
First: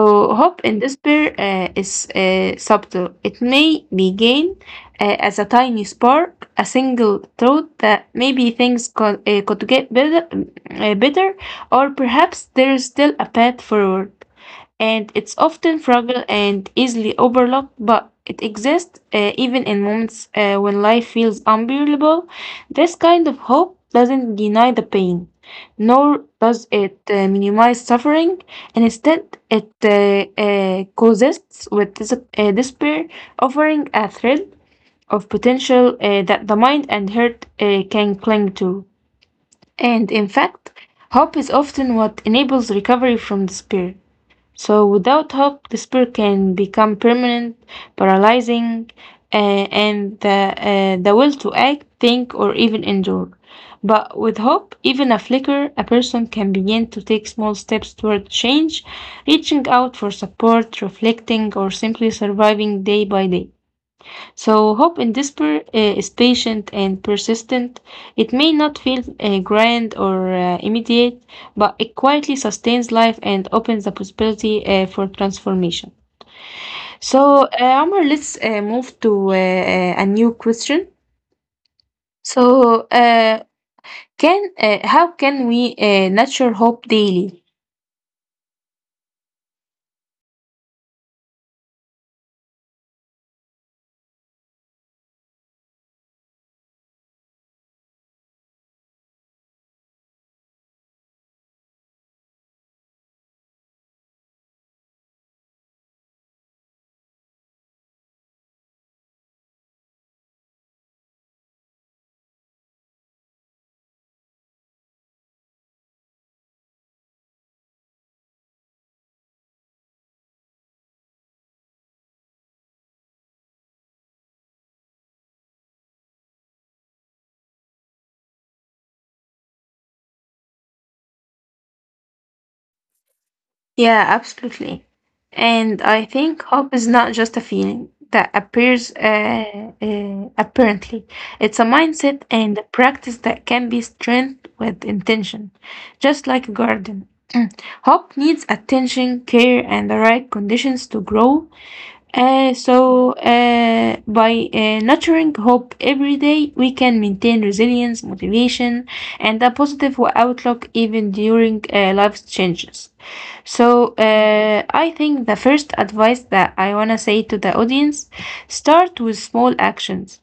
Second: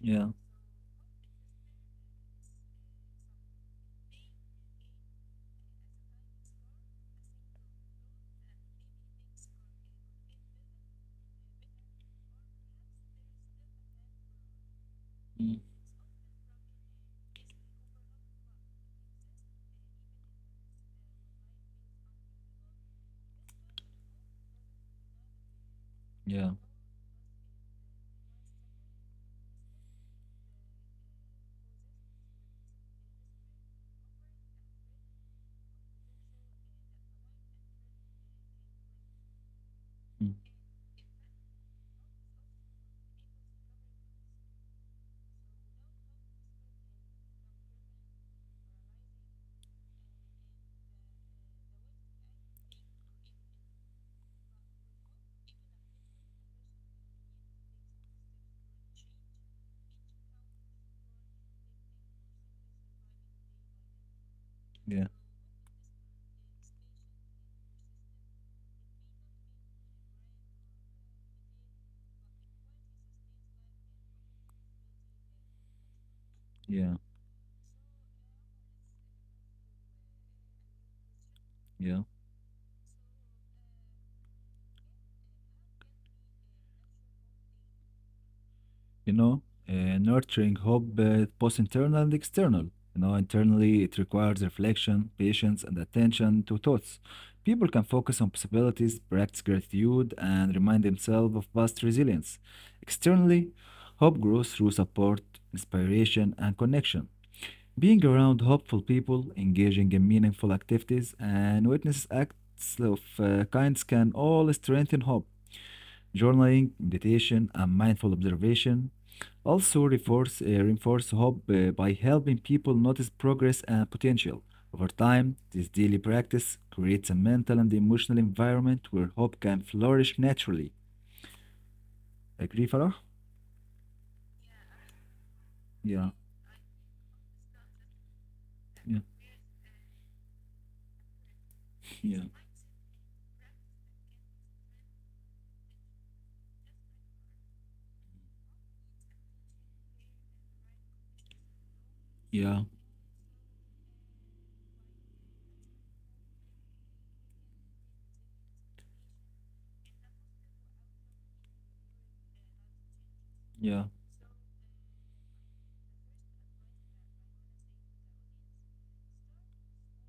[SPEAKER 2] yeah,
[SPEAKER 1] hope and despair is subtle. It may begin as a tiny spark, a single thought that maybe things could get better, uh, better, or perhaps there is still a path forward, and it's
[SPEAKER 2] mm,
[SPEAKER 1] often fragile and easily overlooked, but it exists even in moments when life feels unbearable. This kind of hope doesn't deny the pain, nor
[SPEAKER 2] yeah,
[SPEAKER 1] does it minimize suffering. And instead, it coexists with despair, offering a thread of potential that the mind and heart can cling to. And in
[SPEAKER 2] mm,
[SPEAKER 1] fact, hope is often what enables recovery from despair. So, without hope, despair can become permanent, paralyzing, uh, and the will to act, think, or even endure. But with hope, even a flicker, a person can begin to take small steps toward change, reaching out for support, reflecting, or simply surviving day by day. So, hope
[SPEAKER 2] yeah,
[SPEAKER 1] in despair is patient and persistent. It may not feel grand or immediate, but it quietly sustains life and opens the possibility for transformation.
[SPEAKER 2] yeah,
[SPEAKER 1] So, Omar, let's move to a new question.
[SPEAKER 2] yeah.
[SPEAKER 1] So, can how can we nurture hope daily?
[SPEAKER 2] You know, nurturing hope both internal and external. You know, internally, it requires reflection, patience, and attention to thoughts. People can focus on possibilities, practice gratitude, and remind themselves of past resilience. Externally, hope grows through support, inspiration, and connection. Being around hopeful people, engaging in meaningful activities, and witness acts of kinds can all strengthen hope. Journaling, meditation, and mindful observation also, reinforce hope by helping people notice progress and potential. Over time, this daily practice creates a mental and emotional environment where hope can flourish naturally. Agree, Farah?
[SPEAKER 1] Yeah, absolutely. And I
[SPEAKER 2] Yeah,
[SPEAKER 1] think hope is not just a feeling that appears
[SPEAKER 2] yeah,
[SPEAKER 1] apparently. It's a
[SPEAKER 2] yeah,
[SPEAKER 1] mindset and a practice that can be strengthened with intention, just like a garden. Hope needs attention, care, and the right conditions to grow. Uh,
[SPEAKER 2] yeah,
[SPEAKER 1] so, uh, by nurturing hope every day, we can maintain resilience, motivation, and a positive outlook even during life's changes. So,
[SPEAKER 2] yeah,
[SPEAKER 1] I think the first advice that I want to say to the audience: start with small actions.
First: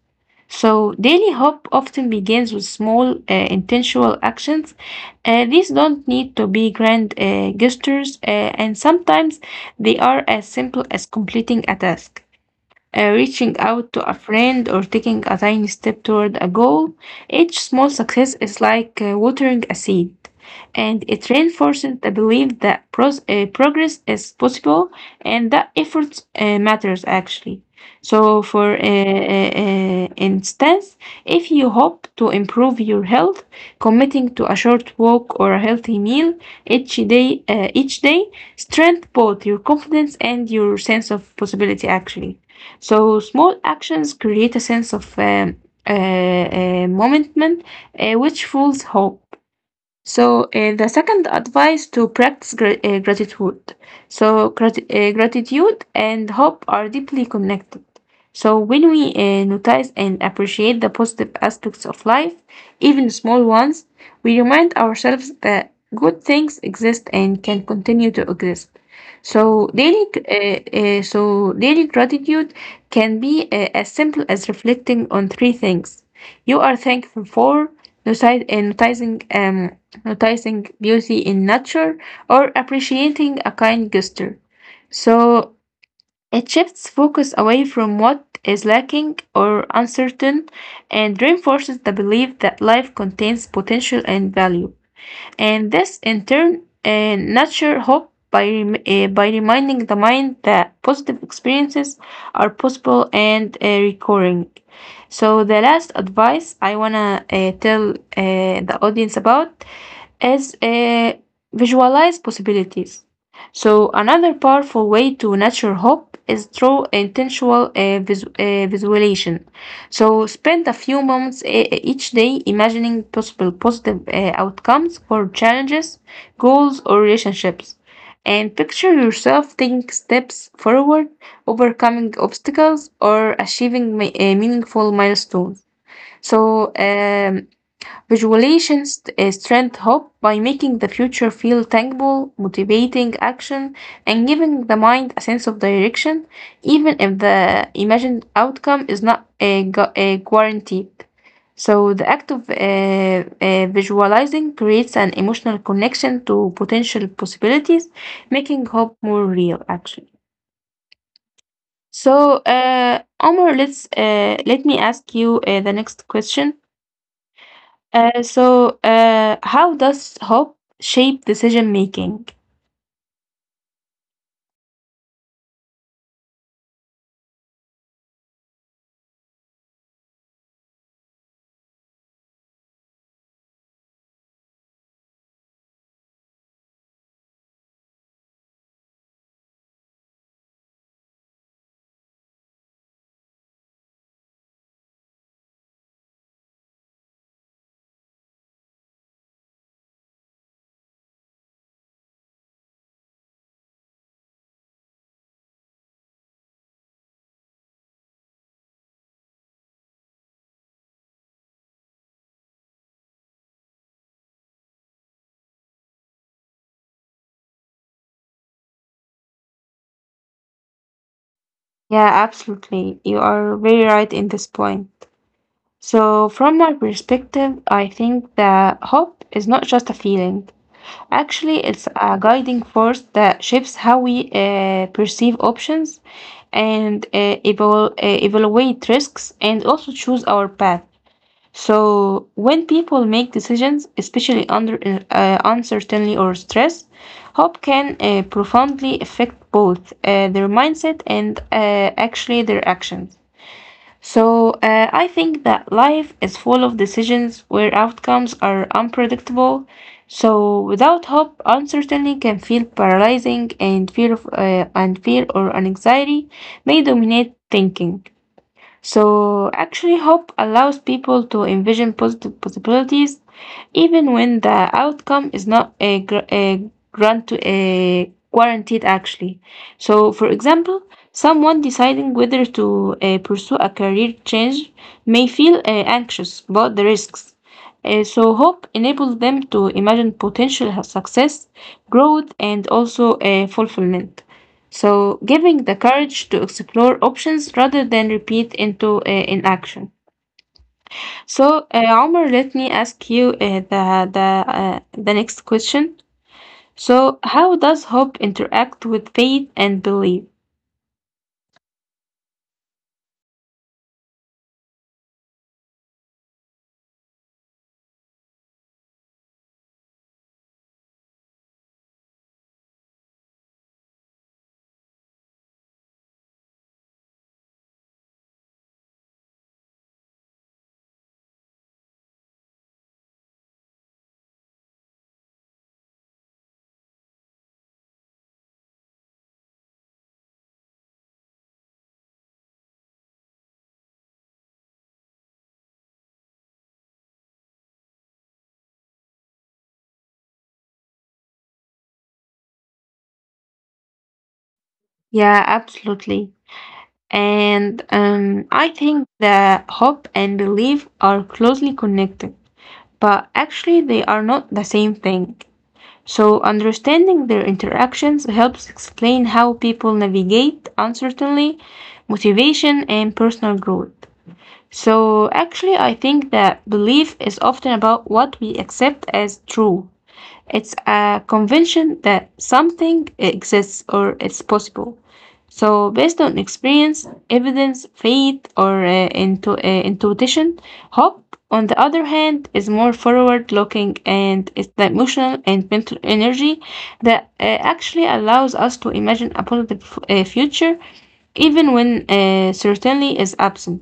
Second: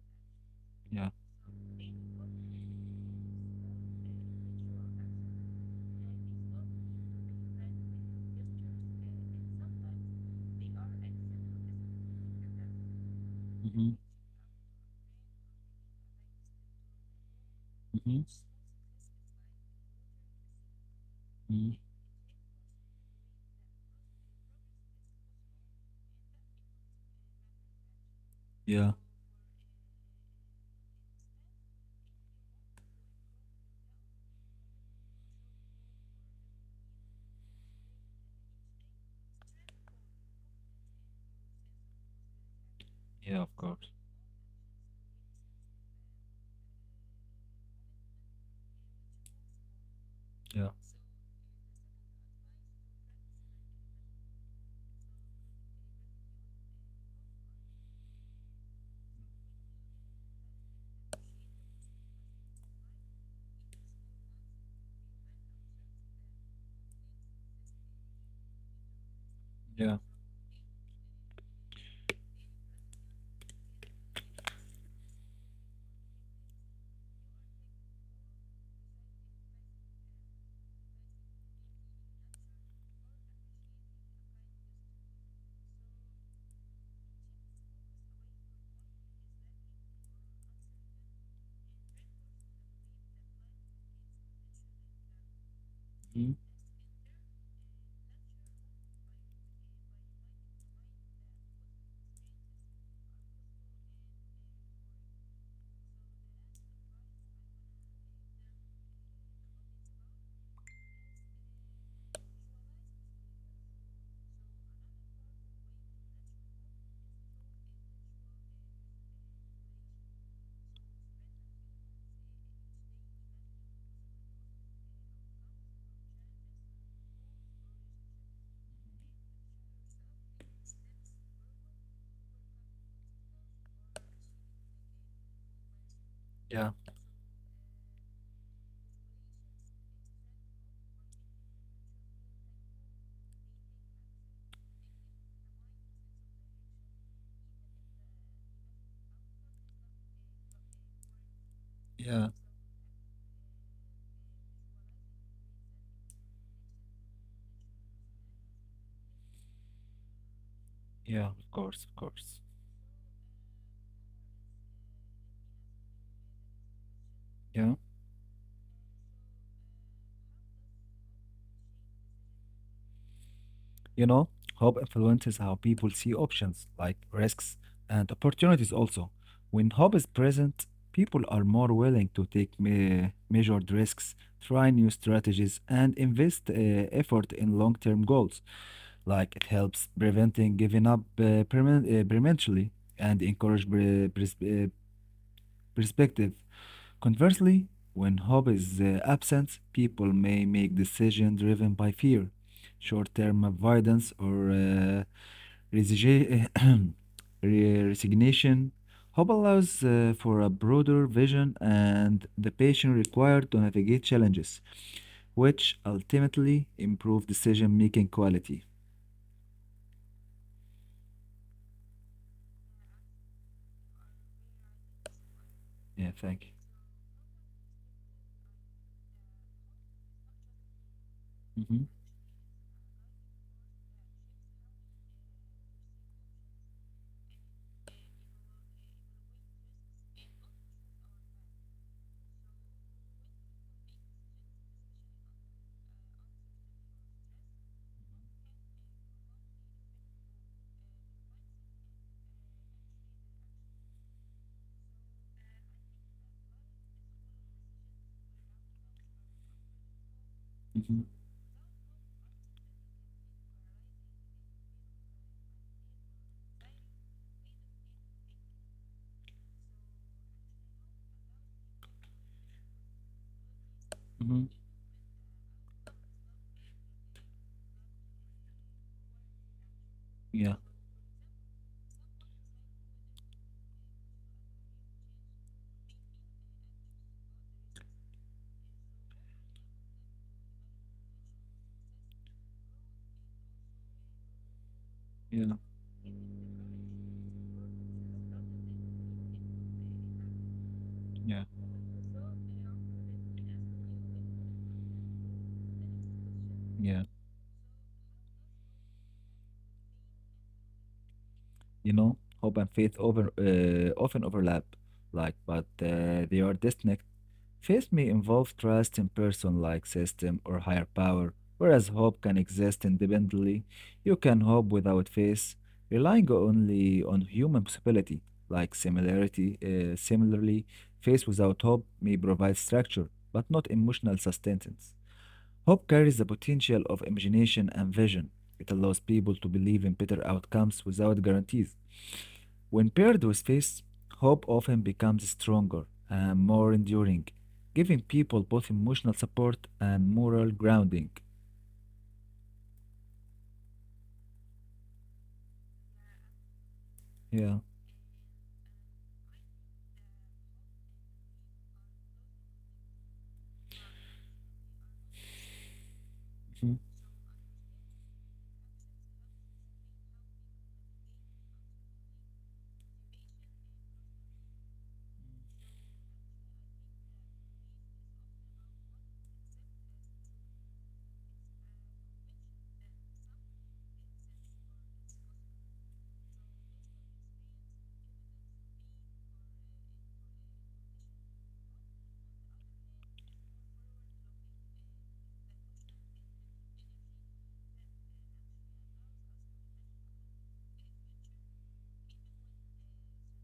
[SPEAKER 1] So,
[SPEAKER 2] yeah.
[SPEAKER 1] daily hope often begins with small, intentional actions. These don't need to be grand gestures, and sometimes they are as simple as completing a task, reaching
[SPEAKER 2] Mm-hmm,
[SPEAKER 1] out to a friend, or taking a tiny step toward a goal. Each small
[SPEAKER 2] mm-hmm,
[SPEAKER 1] success is like watering a seed, and it
[SPEAKER 2] mm-hmm.
[SPEAKER 1] reinforces the belief that progress is possible and that effort matters actually. So, for
[SPEAKER 2] Yeah,
[SPEAKER 1] instance, if you hope to improve your health, committing to a short walk or a healthy meal each day, strength both your confidence and your sense of possibility actually. So
[SPEAKER 2] yeah, of
[SPEAKER 1] small
[SPEAKER 2] course.
[SPEAKER 1] actions create a sense of momentum, which fuels hope. So
[SPEAKER 2] Yeah,
[SPEAKER 1] the second advice to practice gratitude. So gratitude and hope are deeply connected. So when we notice and appreciate the positive aspects of life, even small ones, we remind ourselves that good things exist and can continue to exist. So
[SPEAKER 2] yeah,
[SPEAKER 1] daily gratitude can be as simple as reflecting on three things you are thankful for: noti- uh, noticing, um, noticing beauty in nature or appreciating a kind gesture. So it shifts focus away from what is lacking or uncertain, and reinforces the belief that life contains potential and value, and this in
[SPEAKER 2] mm-hmm.
[SPEAKER 1] turn nurture hope by by reminding the mind that positive experiences are possible and recurring. So, the last advice I want to tell the audience about is visualize possibilities. So, another powerful way to nurture hope is through intentional visualization. So spend a few moments each day imagining possible positive outcomes for challenges, goals, or relationships. And picture yourself taking steps forward, overcoming obstacles, or achieving meaningful milestones.
[SPEAKER 2] yeah,
[SPEAKER 1] So, um, Visualizations strengthen hope by making the future feel tangible, motivating action, and giving the mind a sense of direction, even if the imagined outcome is not guaranteed. So, the
[SPEAKER 2] yeah,
[SPEAKER 1] act of visualizing creates an emotional connection to potential possibilities, making hope more real, actually.
[SPEAKER 2] yeah, of course, of
[SPEAKER 1] So,
[SPEAKER 2] course.
[SPEAKER 1] Omar, let me ask you the next question.
[SPEAKER 2] Yeah.
[SPEAKER 1] How does hope shape decision making?
[SPEAKER 2] You know, hope influences how people see options, like risks and opportunities also. When hope is present, people are more willing to take measured risks, try new strategies, and invest effort in long-term goals. Like it helps preventing giving up prematurely and encourage perspective. Conversely, when hope is absent, people may make decisions driven by fear short-term avoidance or Resige- resignation. Hope allows for a broader vision and the patience required to navigate challenges, which ultimately improve decision-making quality.
[SPEAKER 1] Yeah, absolutely. You are very right in this point.
[SPEAKER 2] Yeah, thank
[SPEAKER 1] So,
[SPEAKER 2] you.
[SPEAKER 1] from my perspective, I think that hope is not just a feeling. Actually,
[SPEAKER 2] Hmm.
[SPEAKER 1] it's a guiding force that shapes how we perceive options and evaluate risks, and also choose our path. So when people make decisions, especially under uncertainty or stress, hope can profoundly affect both their mindset and actually their actions. So I think that life is full of decisions where outcomes are unpredictable. So
[SPEAKER 2] Hmm.
[SPEAKER 1] without hope, uncertainty can feel paralyzing, and fear or anxiety may dominate thinking. So, actually, hope allows people to envision positive possibilities even
[SPEAKER 2] Hmm.
[SPEAKER 1] when the outcome is not a, gr- a grant a guaranteed actually. So, for
[SPEAKER 2] Yeah,
[SPEAKER 1] example, someone deciding whether to pursue a career change may feel anxious about the risks. So hope enables them to imagine potential success, growth, and also fulfillment, so
[SPEAKER 2] yeah,
[SPEAKER 1] giving the courage to explore options rather than repeat into inaction.
[SPEAKER 2] yeah,
[SPEAKER 1] So, Omar, let me ask you the next question.
[SPEAKER 2] yeah.
[SPEAKER 1] So, how does hope interact with faith and belief?
[SPEAKER 2] You know, hope and faith over often overlap, but they are distinct. Faith may involve trust in person like system or higher power, whereas hope can exist independently. You can hope without faith, relying only on human possibility, like similarity. Similarly, faith without hope may provide structure, but not emotional sustenance. Hope carries the potential of imagination and vision. It allows people to believe in better outcomes without guarantees. When paired with faith, hope often becomes stronger and more enduring, giving people both emotional support and moral grounding.
[SPEAKER 1] Yeah, absolutely. And
[SPEAKER 2] Yeah.
[SPEAKER 1] I think that hope and belief are closely connected, but actually they are not the same thing. So,
[SPEAKER 2] Mhm.
[SPEAKER 1] understanding their interactions helps explain how people navigate uncertainty, motivation, and personal growth. So, actually, I think that belief is often about what we accept as true; it's a convention that something exists or it's possible. So, based on experience, evidence, faith, or intuition, hope, on the other hand, is more forward looking, and it's the emotional and mental energy that actually allows us to imagine a positive future even when certainty is absent.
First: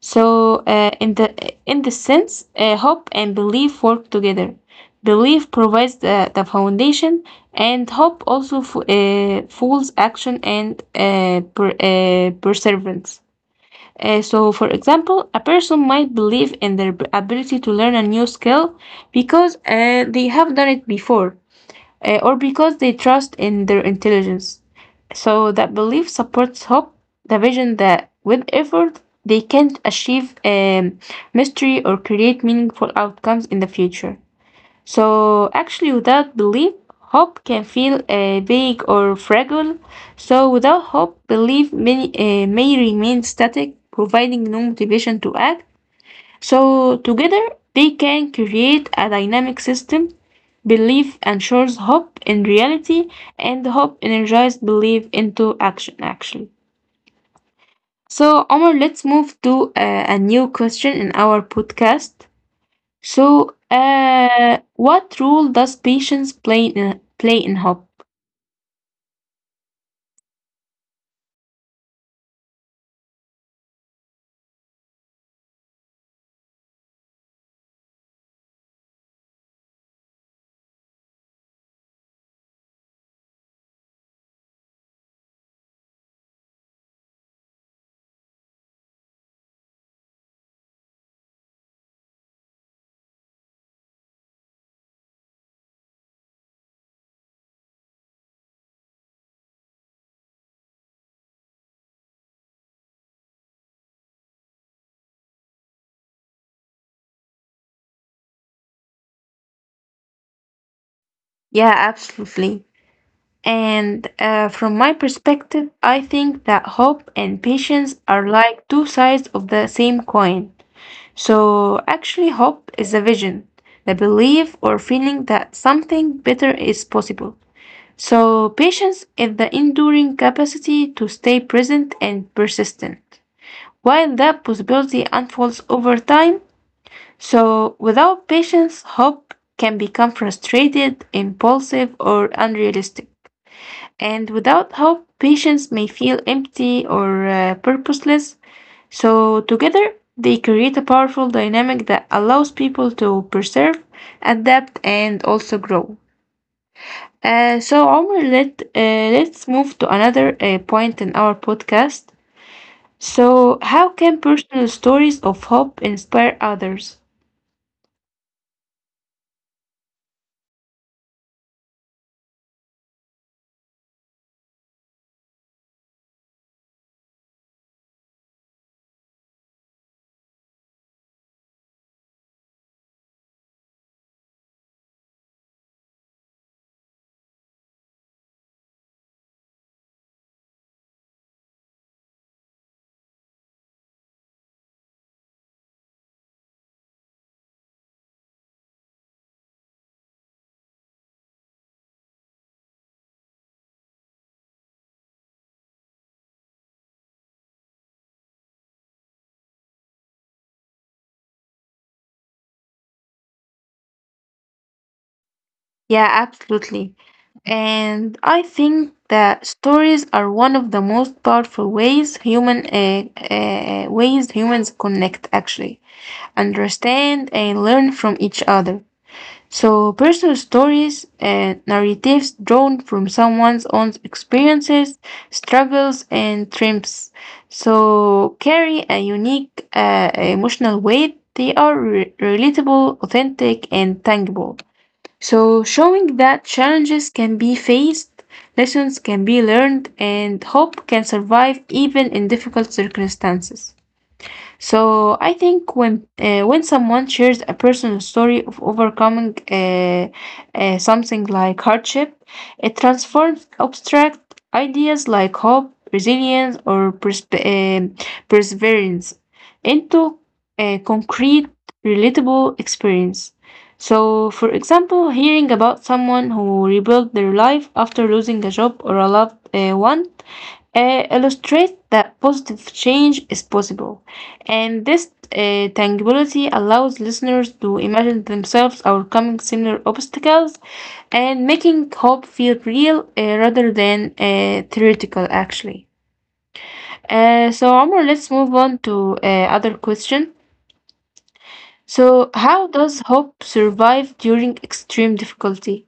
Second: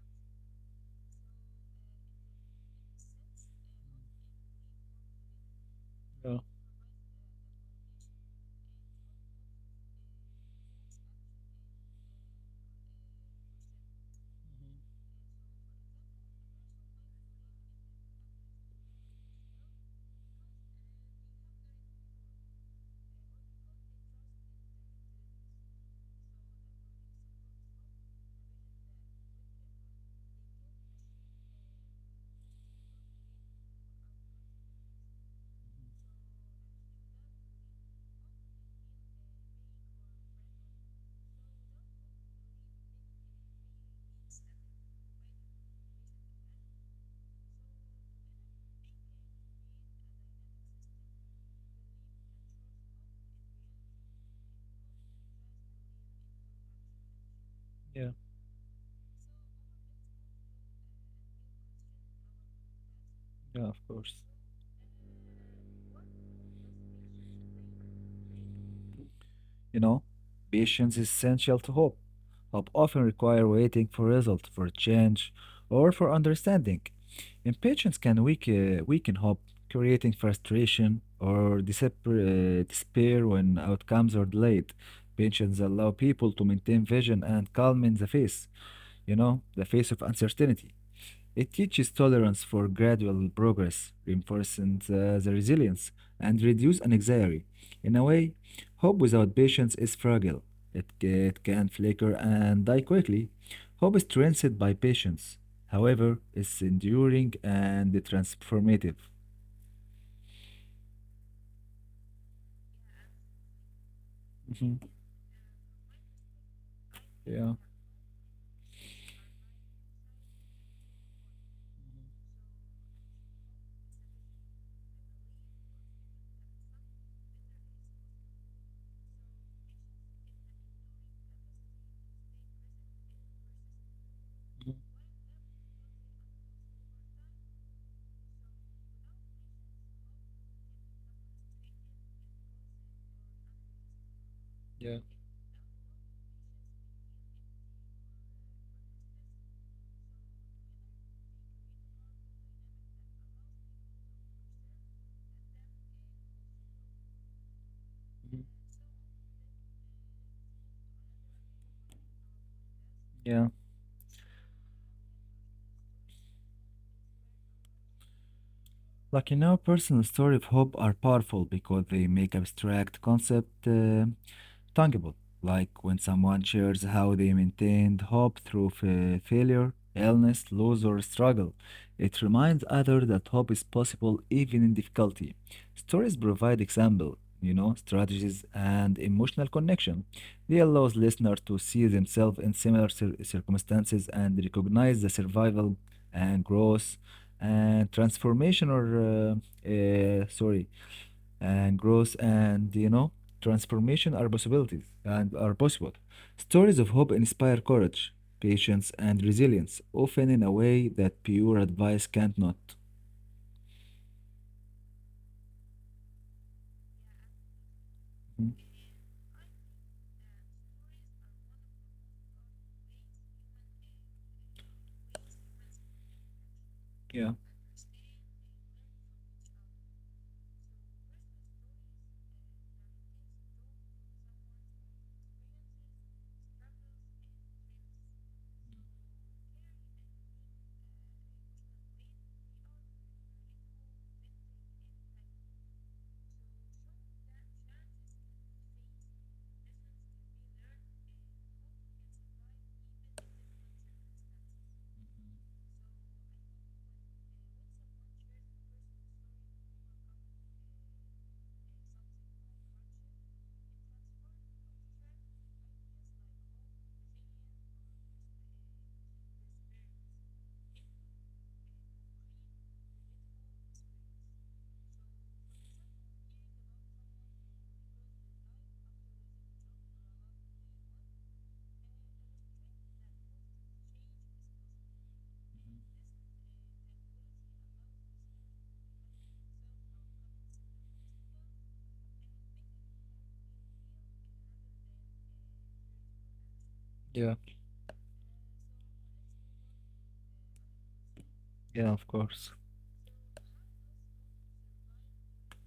[SPEAKER 1] So, in this sense, hope and belief work together. Belief provides the,
[SPEAKER 2] Yeah.
[SPEAKER 1] the foundation, and hope also fuels action and perseverance. So, for example, a person might believe in their ability to learn a new skill because they have done it before, or because they trust in their intelligence. So that belief supports hope, the vision that with effort they can achieve mystery or create meaningful outcomes in the future. So actually, without belief, hope can feel vague or fragile. So without hope, belief may remain static, providing no motivation to act. So, together, they can create a dynamic system. Belief ensures hope in reality, and hope energized belief into action, actually.
[SPEAKER 2] Yeah.
[SPEAKER 1] So, Omar, let's move to a new question in our podcast. So,
[SPEAKER 2] Yeah, of course.
[SPEAKER 1] what role does patience play in hope?
[SPEAKER 2] You know, patience is essential to hope. Hope often require waiting for result, for change, or for understanding. Impatience can weaken hope, creating frustration or despair when outcomes are delayed. Patience allow people to maintain vision and calm in the face, you know, the face of uncertainty. It teaches tolerance for gradual progress, reinforcing the resilience, and reduce anxiety. In a way, hope without patience is fragile. It can flicker and die quickly. Hope is strengthened by patience. However, it's enduring and transformative.
[SPEAKER 1] Yeah, absolutely. And from my
[SPEAKER 2] Mhm.
[SPEAKER 1] perspective, I think that hope and
[SPEAKER 2] Yeah.
[SPEAKER 1] patience are like two sides of the same coin. So, actually, hope is a vision, the belief or feeling that something better is possible. So, patience is the enduring capacity to stay present and persistent while that
[SPEAKER 2] Mhm.
[SPEAKER 1] possibility unfolds over time. So, without patience, hope can become frustrated, impulsive, or unrealistic. And without hope,
[SPEAKER 2] Yeah.
[SPEAKER 1] patience may feel empty or purposeless. So, together, they create a powerful dynamic that allows people to preserve, adapt, and also grow. Uh, so, Omar,
[SPEAKER 2] Mhm.
[SPEAKER 1] let, uh, let's move to another point in our podcast. So,
[SPEAKER 2] Yeah,
[SPEAKER 1] how can personal stories of hope inspire others?
[SPEAKER 2] like in our personal story of hope are powerful because they make abstract concept tangible, like when someone shares how they maintained hope through failure, illness, loss, or struggle. It reminds others that hope is possible even in difficulty. Stories provide example, you know, strategies and emotional connection. They allows listeners to see themselves in similar circumstances and recognize the survival and growth and transformation or sorry and growth and you know transformation are possibilities and are possible stories of hope inspire courage patience and resilience often in a way that pure advice can't not.
[SPEAKER 1] Yeah, absolutely. And I think
[SPEAKER 2] Mhm.
[SPEAKER 1] that stories are one of the most powerful ways human ways humans connect, actually, understand and
[SPEAKER 2] yeah
[SPEAKER 1] learn from each other. So, personal stories and narratives drawn from someone's own experiences, struggles, and triumphs, so, carry a unique emotional weight. They are relatable, authentic, and tangible. So, showing that challenges can be faced, lessons can be learned, and hope can survive even in difficult circumstances. So I think when someone shares a personal story of overcoming something like hardship, it transforms abstract ideas like hope, resilience, or perseverance into a concrete, relatable experience. So, for example, hearing about someone who rebuilt their life after losing a job or a loved one illustrate that positive change is possible. And this tangibility allows listeners to imagine themselves overcoming similar obstacles and making hope feel real rather than theoretical, actually.
[SPEAKER 2] Yeah.
[SPEAKER 1] So, Omar, let's move on to other question.
[SPEAKER 2] Yeah, of
[SPEAKER 1] So, how
[SPEAKER 2] course.
[SPEAKER 1] does hope survive during extreme difficulty?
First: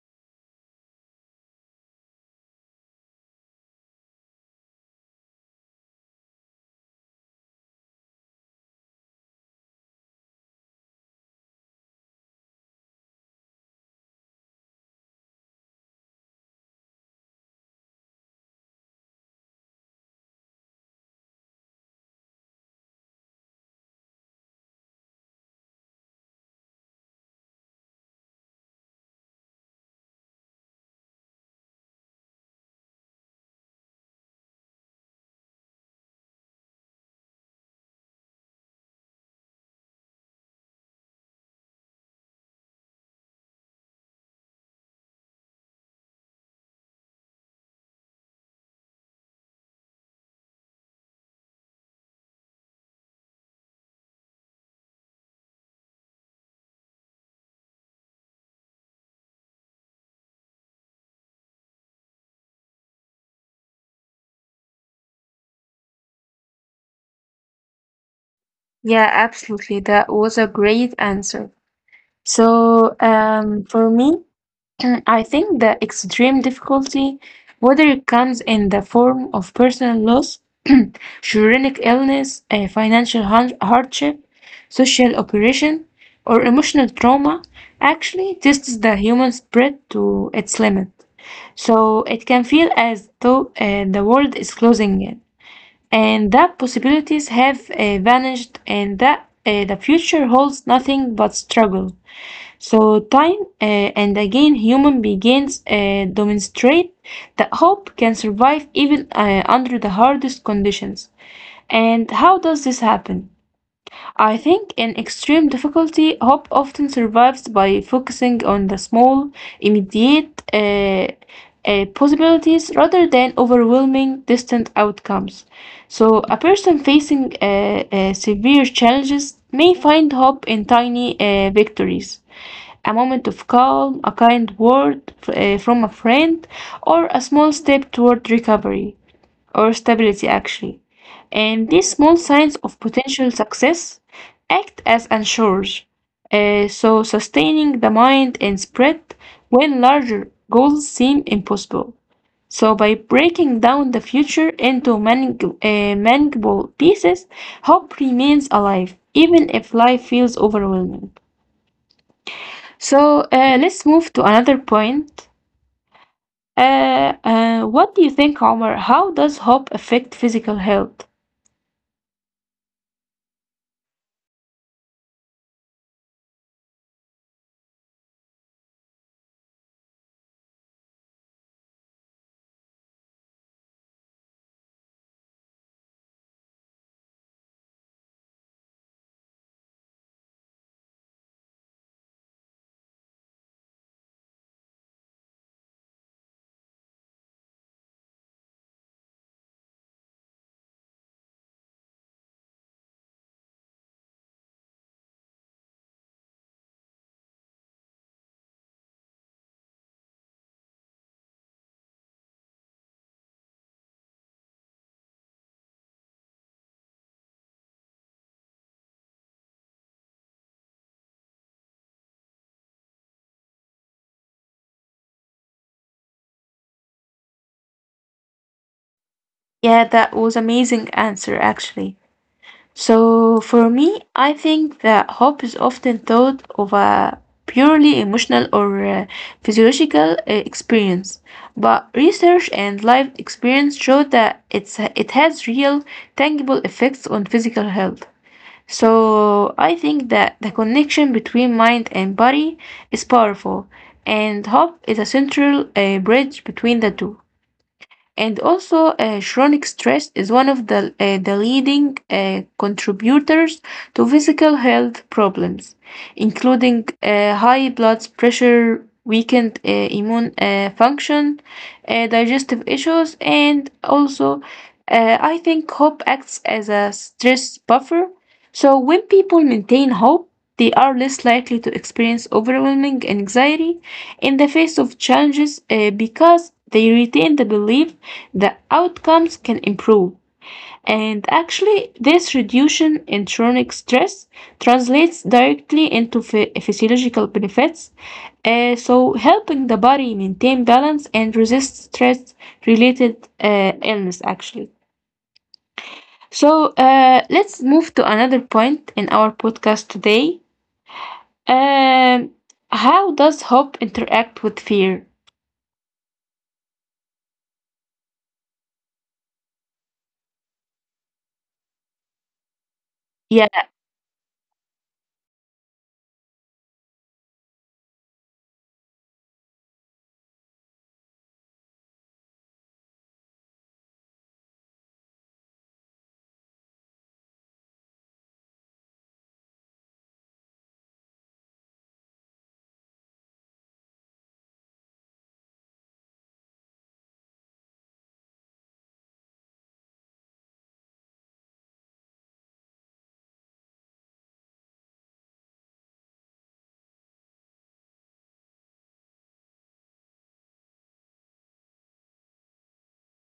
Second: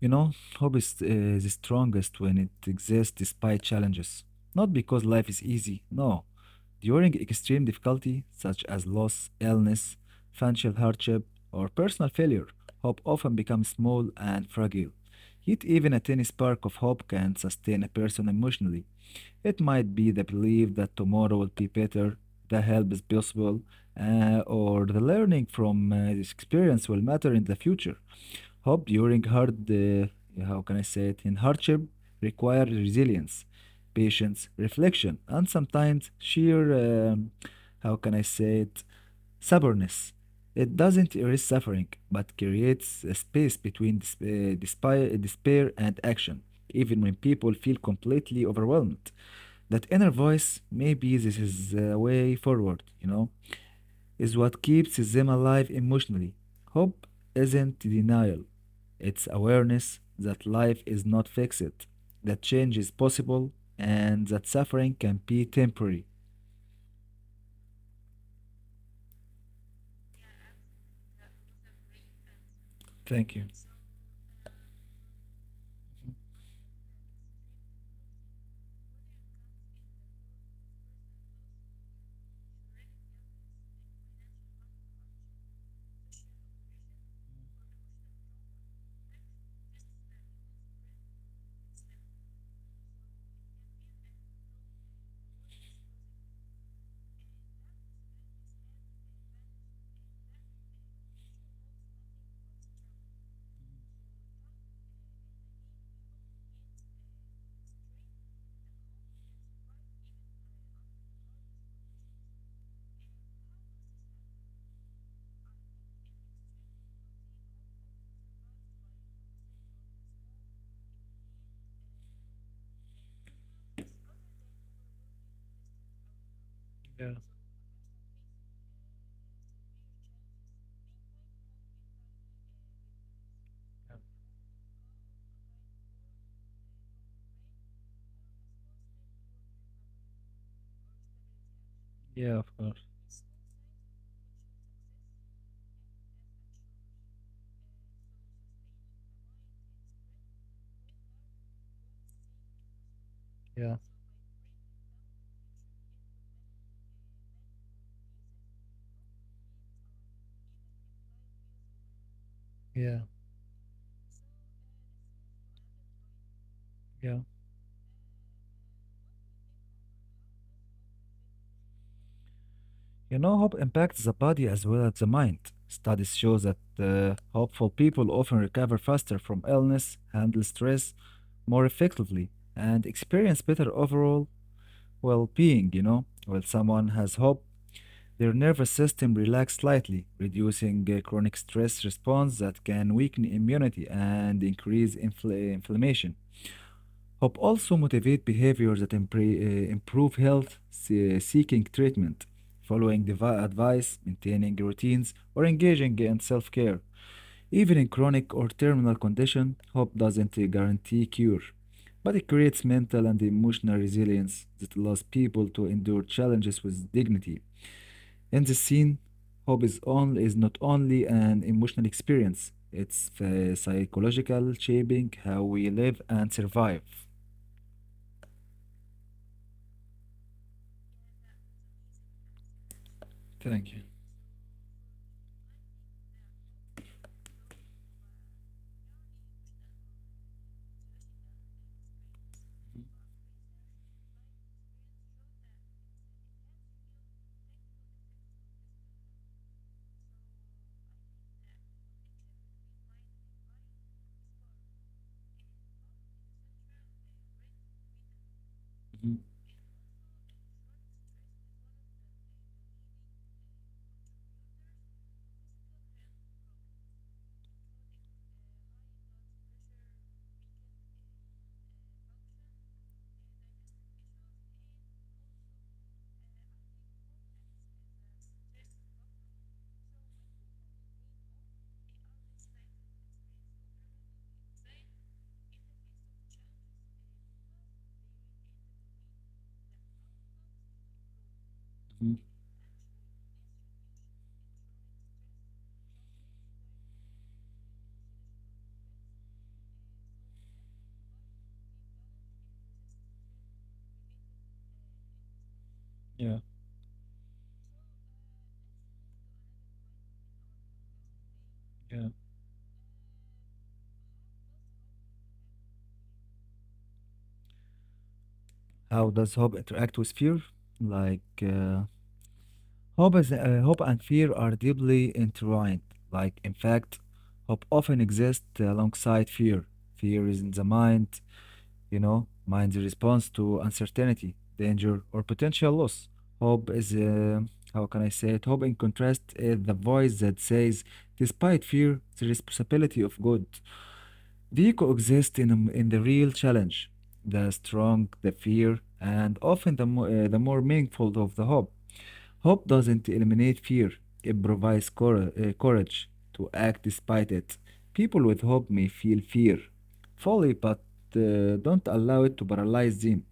[SPEAKER 2] You know, hope is the strongest when it exists despite challenges. Not because life is easy, no. During extreme difficulty, such as loss, illness, financial hardship, or personal failure, hope often becomes small and fragile. Yet, even a tiny spark of hope can sustain a person emotionally. It might be the belief that tomorrow will be better, the help is possible, or the learning from this experience will matter in the future. Hope during hard, how can I say it, in hardship require resilience, patience, reflection, and sometimes sheer, um, how can I say it, stubbornness. It doesn't erase suffering, but creates a space between despair and action, even when people feel completely overwhelmed. That inner voice, maybe this is a way forward, you know, is what keeps them alive emotionally. Hope isn't denial, it's awareness that life is not fixed, that change is possible, and that suffering can be temporary.
[SPEAKER 1] Yeah, absolutely. That was a great answer. So,
[SPEAKER 2] Thank you.
[SPEAKER 1] for me, I think the extreme difficulty, whether it comes in the form of personal loss, chronic illness, a financial hardship, social oppression, or emotional trauma, actually tests the human spirit to its limit. So it can feel as though the world is closing in, and that possibilities have vanished, and that the future holds nothing but struggle. So time and again, human beings demonstrate that hope can survive even under the hardest conditions. And how does this happen? I think in extreme difficulty, hope often survives by focusing on the small, immediate possibilities rather than overwhelming, distant outcomes. So, a person
[SPEAKER 2] Yeah.
[SPEAKER 1] facing severe challenges may find hope in tiny victories: a moment of calm, a kind word from a friend, or a small step toward recovery or stability, actually. And these small
[SPEAKER 2] Yeah, of
[SPEAKER 1] signs
[SPEAKER 2] course.
[SPEAKER 1] of potential success act as anchors, so sustaining the mind and spread when larger goals seem impossible. So by breaking
[SPEAKER 2] Yeah.
[SPEAKER 1] down the future into manageable pieces, hope remains alive even if life feels overwhelming.
[SPEAKER 2] Yeah.
[SPEAKER 1] So let's move to another point.
[SPEAKER 2] Yeah.
[SPEAKER 1] What do you think, Omar? How does hope affect physical health?
[SPEAKER 2] You know, hope impacts the body as well as the mind. Studies show that hopeful people often recover faster from illness, handle stress more effectively, and experience better overall well being. You know, when someone has hope, their nervous system relaxes slightly, reducing a chronic stress response that can weaken immunity and increase inflammation. Hope also motivates behaviors that improve health, seeking treatment, following advice, maintaining routines, or engaging in self-care. Even in chronic or terminal condition, hope doesn't guarantee cure, but it creates mental and emotional resilience that allows people to endure challenges with dignity. In this scene, hope is, is not only an emotional experience, it's psychological, shaping how we live and survive.
[SPEAKER 1] Yeah, that was amazing answer actually. So
[SPEAKER 2] Thank
[SPEAKER 1] for
[SPEAKER 2] you.
[SPEAKER 1] me, I think that hope is often thought of a purely emotional or physiological experience, but research and life experience show that it has real tangible effects on physical health. So I think that the connection between mind and body is powerful, and hope is a central bridge between the two. And also, chronic stress is one of the leading contributors to physical health problems, including high blood pressure, weakened immune function, digestive issues, and also, I think hope acts as a stress buffer. So, when people maintain hope, they are less likely to experience overwhelming anxiety in the face of challenges, because they retain the belief that outcomes can improve. And actually,
[SPEAKER 2] Mm,
[SPEAKER 1] this reduction in chronic stress translates directly into physiological benefits, so helping the body maintain balance and resist stress related illness, actually.
[SPEAKER 2] Yeah,
[SPEAKER 1] So let's move to another point in our podcast today.
[SPEAKER 2] yeah.
[SPEAKER 1] Um, how does hope interact with fear?
[SPEAKER 2] How does hope interact with fear? Like,
[SPEAKER 1] Yeah,
[SPEAKER 2] hope and fear are deeply intertwined. Like, in fact, hope often exists alongside fear. Fear is in the mind, you know, mind's response to uncertainty, danger, or potential loss. Hope is, how can I say it? Hope, in contrast, is the voice that says, despite fear, the responsibility of good. They coexist in the real challenge the strong, the fear, and often the more meaningful of the hope. Hope doesn't eliminate fear, it provides courage to act despite it. People with hope may feel fear fully, but don't allow it to paralyze them.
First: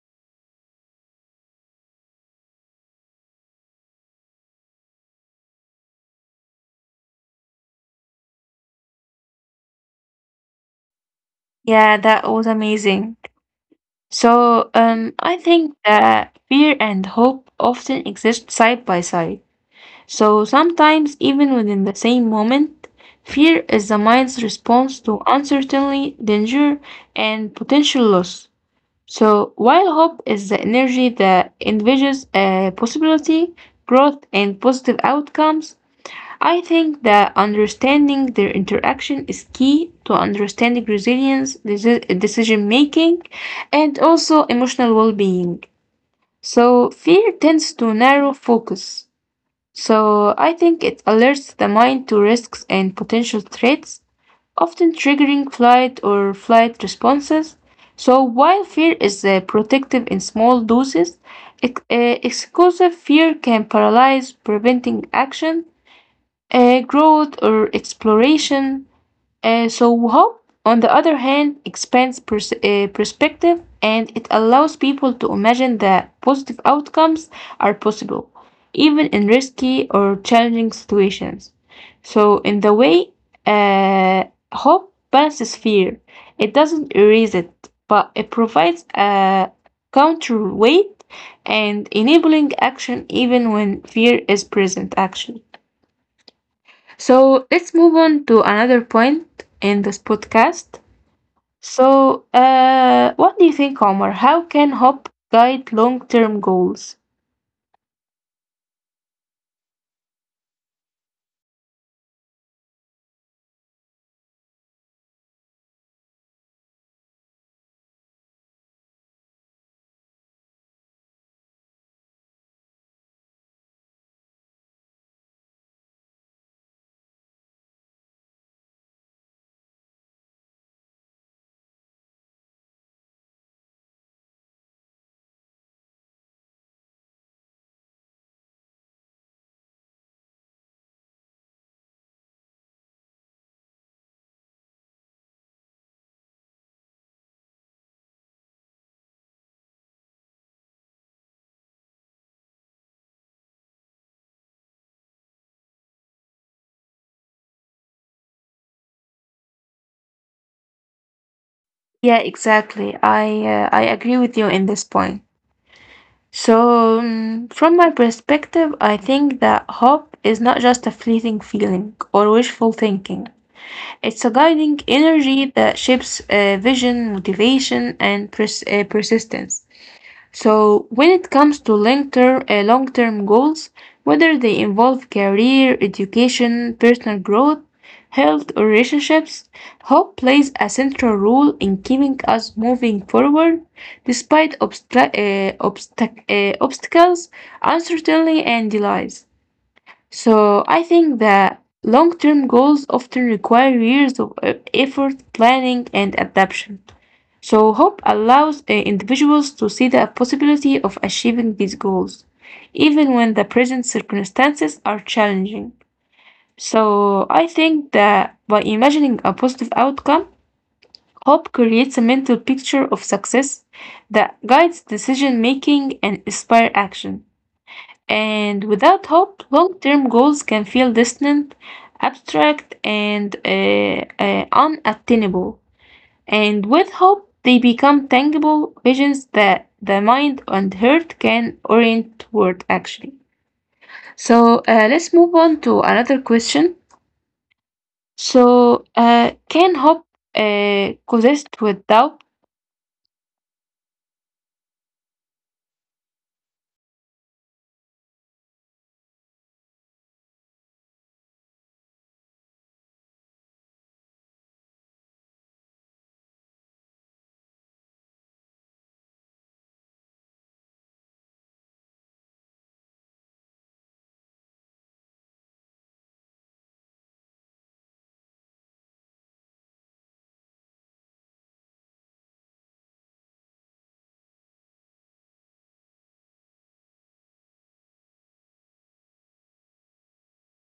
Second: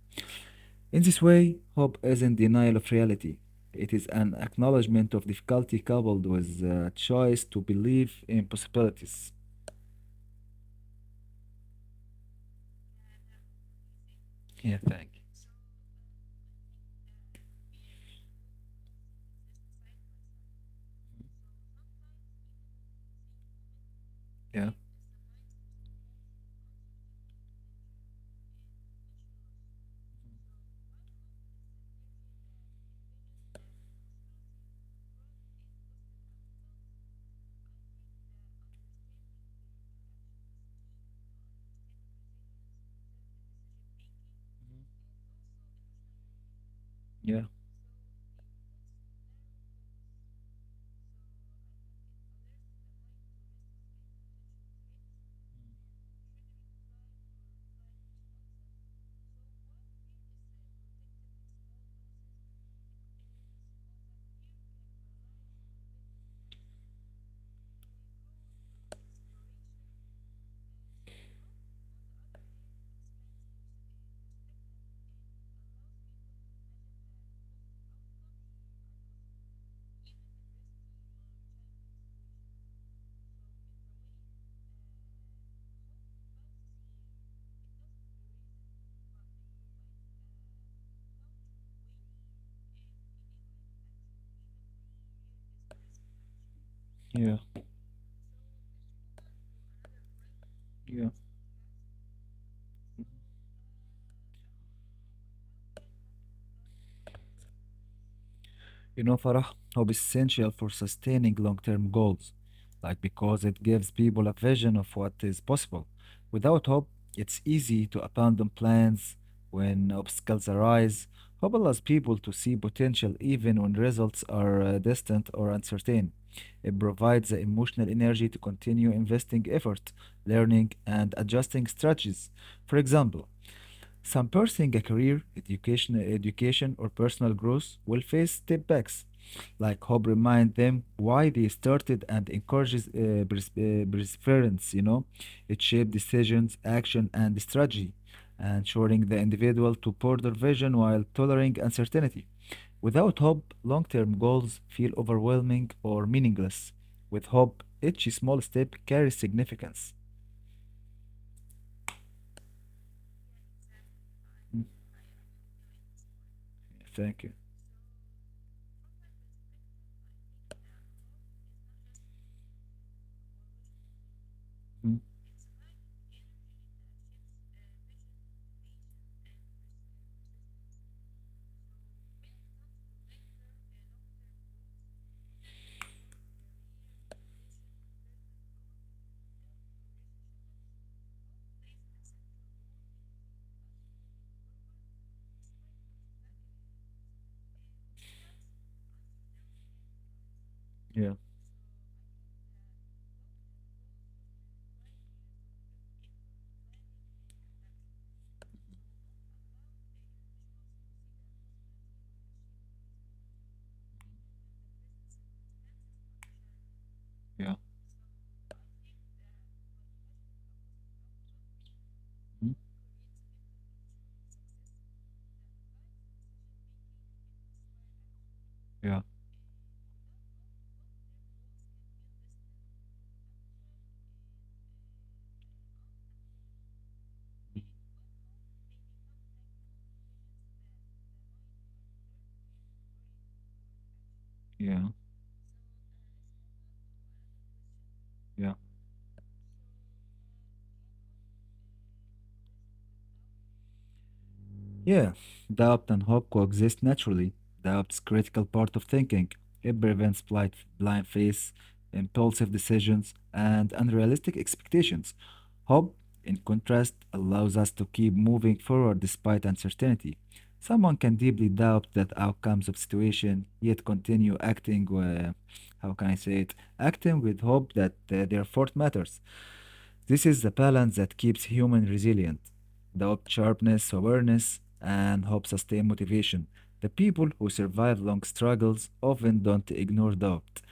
[SPEAKER 2] In this way, hope isn't denial of reality. It is an acknowledgement of difficulty coupled with a choice to believe in possibilities.
[SPEAKER 1] yeah, That was amazing. So
[SPEAKER 2] Yeah, thank you.
[SPEAKER 1] I think that fear and hope often exist side by side. So sometimes, even within the same moment, fear is the mind's
[SPEAKER 2] Yeah.
[SPEAKER 1] response to uncertainty, danger, and potential loss. So, while hope is the energy that envisages a possibility, growth, and positive outcomes, I think that understanding their interaction is key to understanding resilience, decision making, and also emotional well being. So, fear
[SPEAKER 2] Yeah.
[SPEAKER 1] tends to narrow focus. So, I think it alerts the mind to risks and potential threats often triggering flight or flight responses. So, while fear is protective in small doses, exclusive fear can paralyze, preventing action, growth, or exploration. So hope, on the other hand, expands perspective, and it allows people to imagine that positive outcomes are possible, even in risky or challenging situations. So, in the way, uh, hope balances fear. It doesn't erase it, but it provides a counterweight and enabling action even when fear is present, actually.
[SPEAKER 2] yeah,
[SPEAKER 1] So let's move on to another point in this podcast.
[SPEAKER 2] yeah.
[SPEAKER 1] So, what do you think, Omar? How can hope guide long-term goals?
[SPEAKER 2] You know, Farah, hope is essential for sustaining long term goals, like because it gives people a vision of what is possible. Without hope, it's easy to abandon plans when obstacles arise. Hope allows people to see potential even when results are distant or uncertain. It provides the emotional energy to continue investing effort, learning, and adjusting strategies. For example, some pursuing a career, education or personal growth will face setbacks. Like hope remind them why they started and encourages perseverance. You know, it shapes decisions, action, and strategy, ensuring the individual to broader vision while tolerating uncertainty. Without hope, long-term goals feel overwhelming or meaningless. With hope, each small step carries significance.
[SPEAKER 1] Yeah, exactly. I agree with you in this
[SPEAKER 2] Mm,
[SPEAKER 1] point. So,
[SPEAKER 2] Thank
[SPEAKER 1] from
[SPEAKER 2] you.
[SPEAKER 1] my perspective, I think that hope is not just a fleeting feeling or wishful thinking. It's a guiding
[SPEAKER 2] Mm,
[SPEAKER 1] energy that shapes vision, motivation, and persistence. So when it comes to long-term goals, whether they involve career, education, personal growth, health, or relationships, hope plays a central role in keeping us moving forward despite obstacles, uncertainty, and delays. So I think
[SPEAKER 2] Yeah,
[SPEAKER 1] that long term goals often require years of effort, planning, and adaptation. So hope allows individuals to see the possibility of achieving these goals, even when the present circumstances are challenging. So I
[SPEAKER 2] yeah,
[SPEAKER 1] think that by imagining a positive outcome, hope creates a mental
[SPEAKER 2] mm,
[SPEAKER 1] picture of success that guides decision making and inspire action. And
[SPEAKER 2] yeah,
[SPEAKER 1] without hope, long term goals can feel distant, abstract, and unattainable. And with hope, they become tangible visions that the mind and heart can orient toward actually. So
[SPEAKER 2] yeah.
[SPEAKER 1] let's move on to another question.
[SPEAKER 2] Yeah.
[SPEAKER 1] So, can hope coexist with doubt?
[SPEAKER 2] Yeah. Doubt and hope coexist naturally. Doubt's critical part of thinking. It prevents blind faith, impulsive decisions, and unrealistic expectations. Hope, in contrast, allows us to keep moving forward despite uncertainty. Someone can deeply doubt that outcomes of situation, yet continue acting. How can I say it? Acting with hope that their effort matters. This is the balance that keeps human resilient. Doubt sharpness, awareness, and hope sustain motivation. The people who survive long struggles often don't ignore doubt.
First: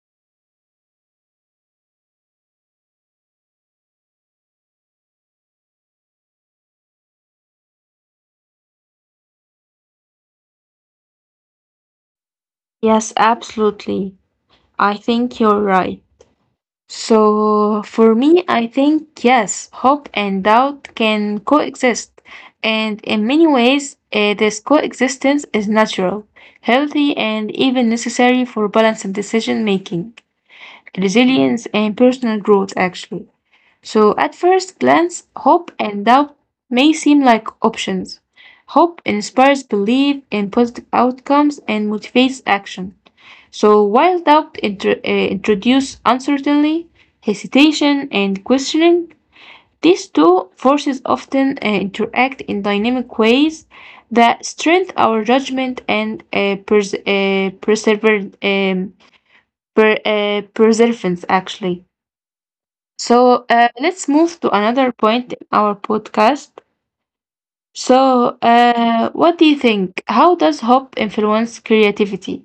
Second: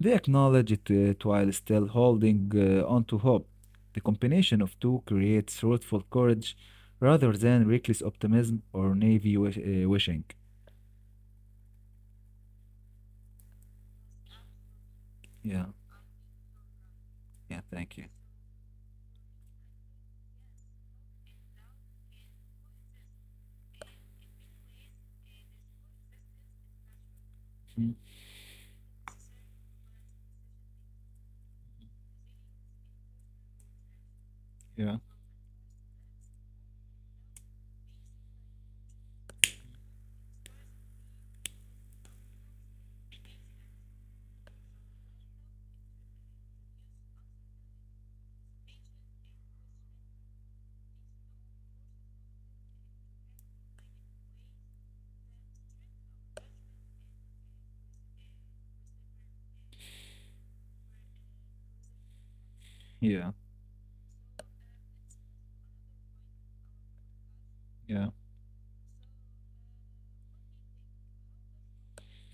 [SPEAKER 2] They acknowledge it while still holding on to hope. The combination of two creates truthful courage rather than reckless optimism or naive wishing.
[SPEAKER 1] Yes, absolutely. I think you're right.
[SPEAKER 2] Yeah,
[SPEAKER 1] So,
[SPEAKER 2] yeah,
[SPEAKER 1] for
[SPEAKER 2] thank
[SPEAKER 1] me,
[SPEAKER 2] you.
[SPEAKER 1] I think yes, hope and doubt can coexist. And in many ways, this coexistence is natural, healthy, and even
[SPEAKER 2] Mm,
[SPEAKER 1] necessary for balance and decision making, resilience, and personal growth, actually. So, at first glance,
[SPEAKER 2] Yeah,
[SPEAKER 1] hope and doubt may seem like options. Hope inspires belief in positive outcomes and motivates action so while doubt introduce uncertainty, hesitation, and questioning, these two forces often interact in dynamic ways that strengthen our judgment and perseverance, actually. So
[SPEAKER 2] yeah,
[SPEAKER 1] let's move to another point in our podcast.
[SPEAKER 2] yeah.
[SPEAKER 1] So, what do you think? How does hope influence creativity?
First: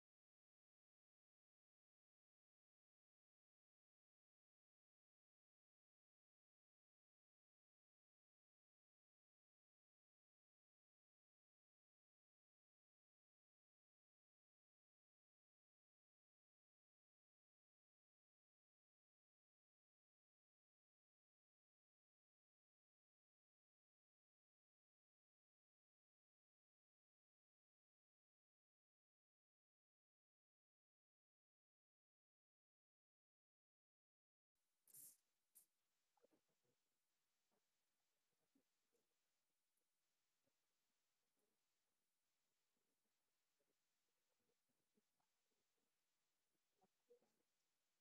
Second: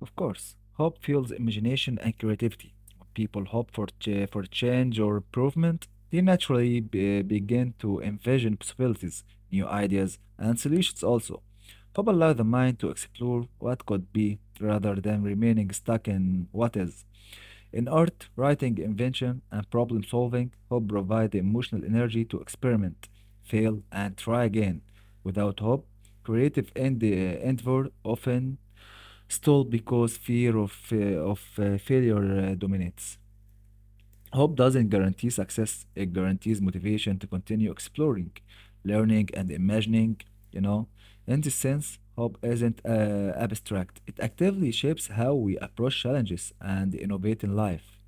[SPEAKER 2] Of course, hope fuels imagination and creativity. When people hope for change or improvement, they naturally begin to envision possibilities, new ideas, and solutions also. Hope allows the mind to explore what could be rather than remaining stuck in what is. In art, writing, invention, and problem solving, hope provides the emotional energy to experiment, fail, and try again. Without hope, creative endeavor often stall because fear of failure dominates. Hope doesn't guarantee success, it guarantees motivation to continue exploring, learning, and imagining, you know. In this sense, hope isn't abstract. It actively shapes how we approach challenges and innovate in life.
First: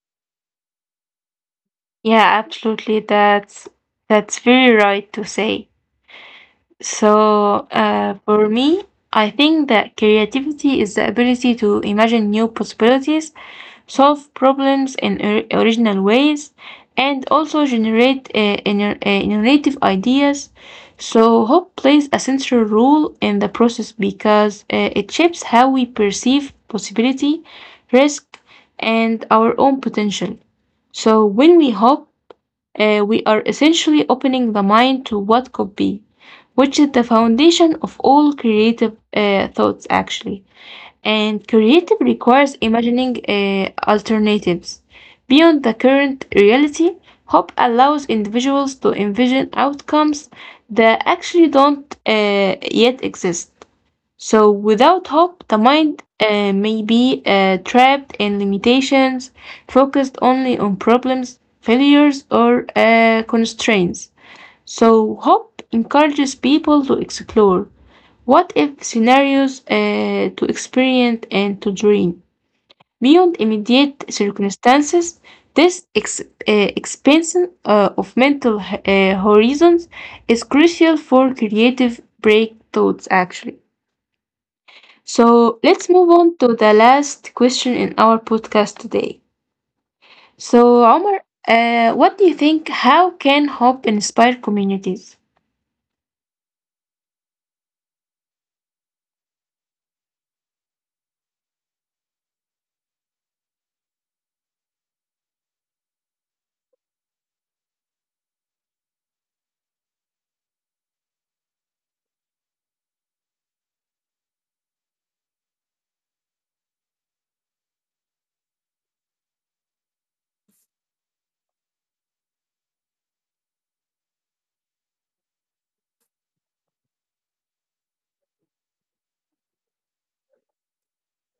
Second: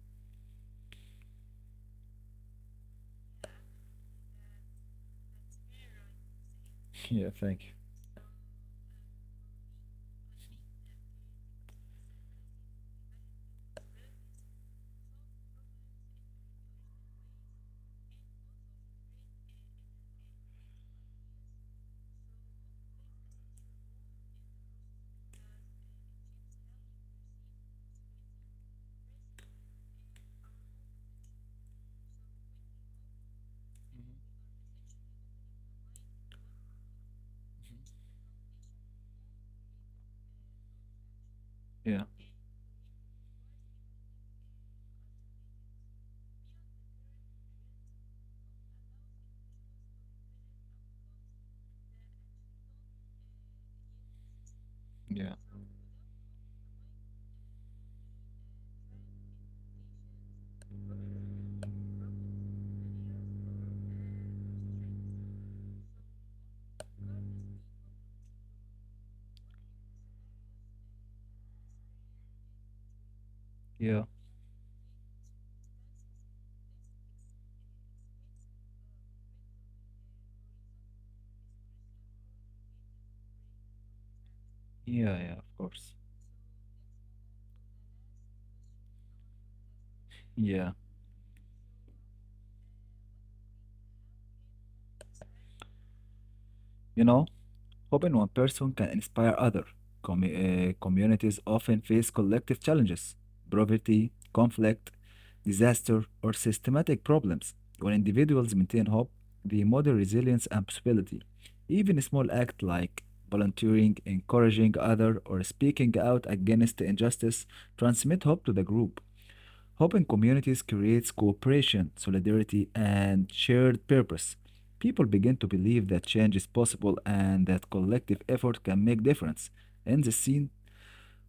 [SPEAKER 1] Yeah, absolutely. That's very right to say.
[SPEAKER 2] Yeah,
[SPEAKER 1] So,
[SPEAKER 2] thank you.
[SPEAKER 1] for me, I think that creativity is the ability to imagine new possibilities, solve problems in original ways, and also generate innovative ideas. So, hope plays a central role in the process because it shapes how we perceive possibility, risk, and our own potential. So when we hope, we are essentially opening the mind to what could be, which is the foundation of all creative thoughts, actually. And creative
[SPEAKER 2] Mhm, mhm. Yeah,
[SPEAKER 1] requires imagining alternatives. Beyond the current reality, hope allows individuals to envision outcomes that actually don't yet exist. So, without
[SPEAKER 2] yeah,
[SPEAKER 1] hope, the mind may be trapped in limitations, focused only on problems, failures, or constraints. So, hope encourages people to explore what if scenarios, to experiment, and to dream. Beyond immediate
[SPEAKER 2] yeah,
[SPEAKER 1] circumstances, this expansion of mental horizons is crucial for creative breakthroughs, actually.
[SPEAKER 2] yeah, yeah,
[SPEAKER 1] So
[SPEAKER 2] of
[SPEAKER 1] let's
[SPEAKER 2] course.
[SPEAKER 1] move on to the last question in our podcast today.
[SPEAKER 2] Yeah.
[SPEAKER 1] So, Omar, what do you think? How can hope inspire communities?
[SPEAKER 2] You know, hoping one person can inspire other. Communities often face collective challenges, poverty, conflict, disaster, or systematic problems. When individuals maintain hope, they model resilience and possibility. Even a small act like volunteering, encouraging others, or speaking out against injustice transmit hope to the group. Hope in communities creates cooperation, solidarity, and shared purpose. People begin to believe that change is possible and that collective effort can make difference. In this scene,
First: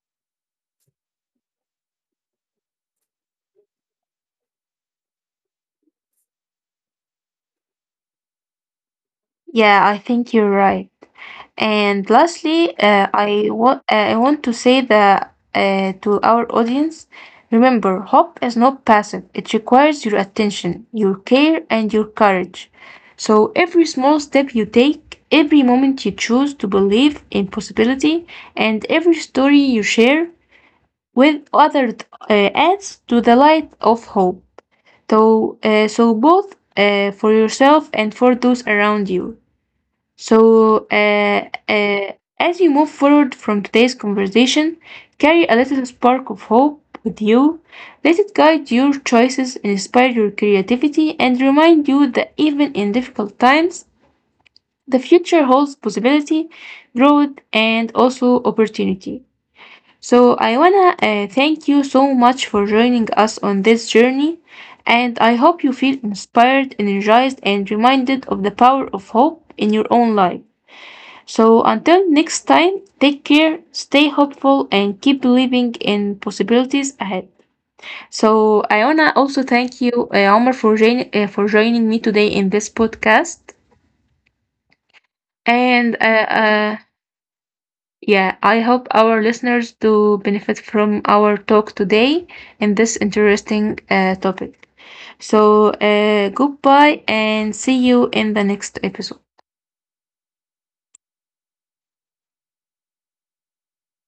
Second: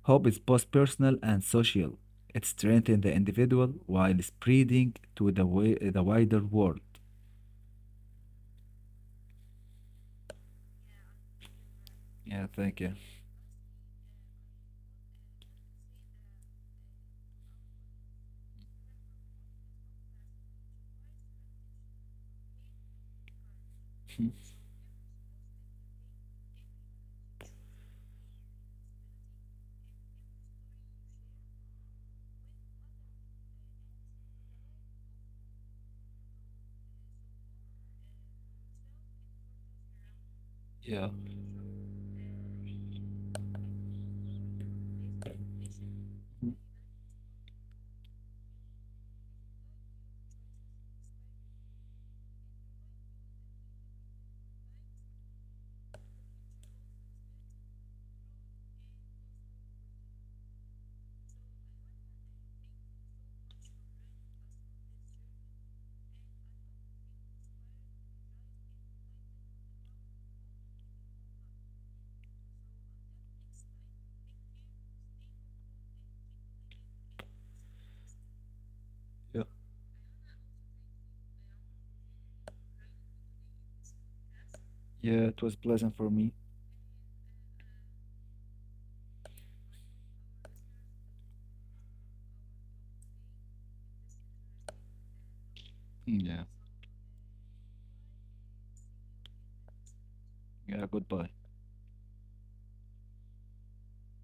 [SPEAKER 2] hope is both personal and social. It strengthens the individual while spreading to the wider world.
[SPEAKER 1] Yeah, I think you're right. And
[SPEAKER 2] Yeah,
[SPEAKER 1] lastly,
[SPEAKER 2] thank you.
[SPEAKER 1] I want to say that to our audience, remember, hope is not passive. It requires your attention, your care, and your courage. So every small step you take, every moment you choose to believe in possibility, and every story you share with others adds to the light of hope. So, so both for yourself and for those around you. So,
[SPEAKER 2] Yeah,
[SPEAKER 1] as you move forward from today's conversation, carry a little spark of hope with you. Let it guide your choices, inspire your creativity, and remind you that even in difficult times, the future holds possibility, growth, and also opportunity. So, I wanna thank you so much for joining us on this journey, and I hope you feel inspired, energized, and reminded of the power of hope in your own life. So until next time, take care, stay hopeful, and keep believing in possibilities ahead. So I wanna
[SPEAKER 2] yeah,
[SPEAKER 1] also thank you, Omar, for for joining me today in this podcast.
[SPEAKER 2] yeah. It was pleasant
[SPEAKER 1] And
[SPEAKER 2] for me.
[SPEAKER 1] yeah, I hope our listeners do benefit from our talk today in this interesting topic. So
[SPEAKER 2] Yeah.
[SPEAKER 1] goodbye, and see you in the next episode.
[SPEAKER 2] Yeah. Goodbye.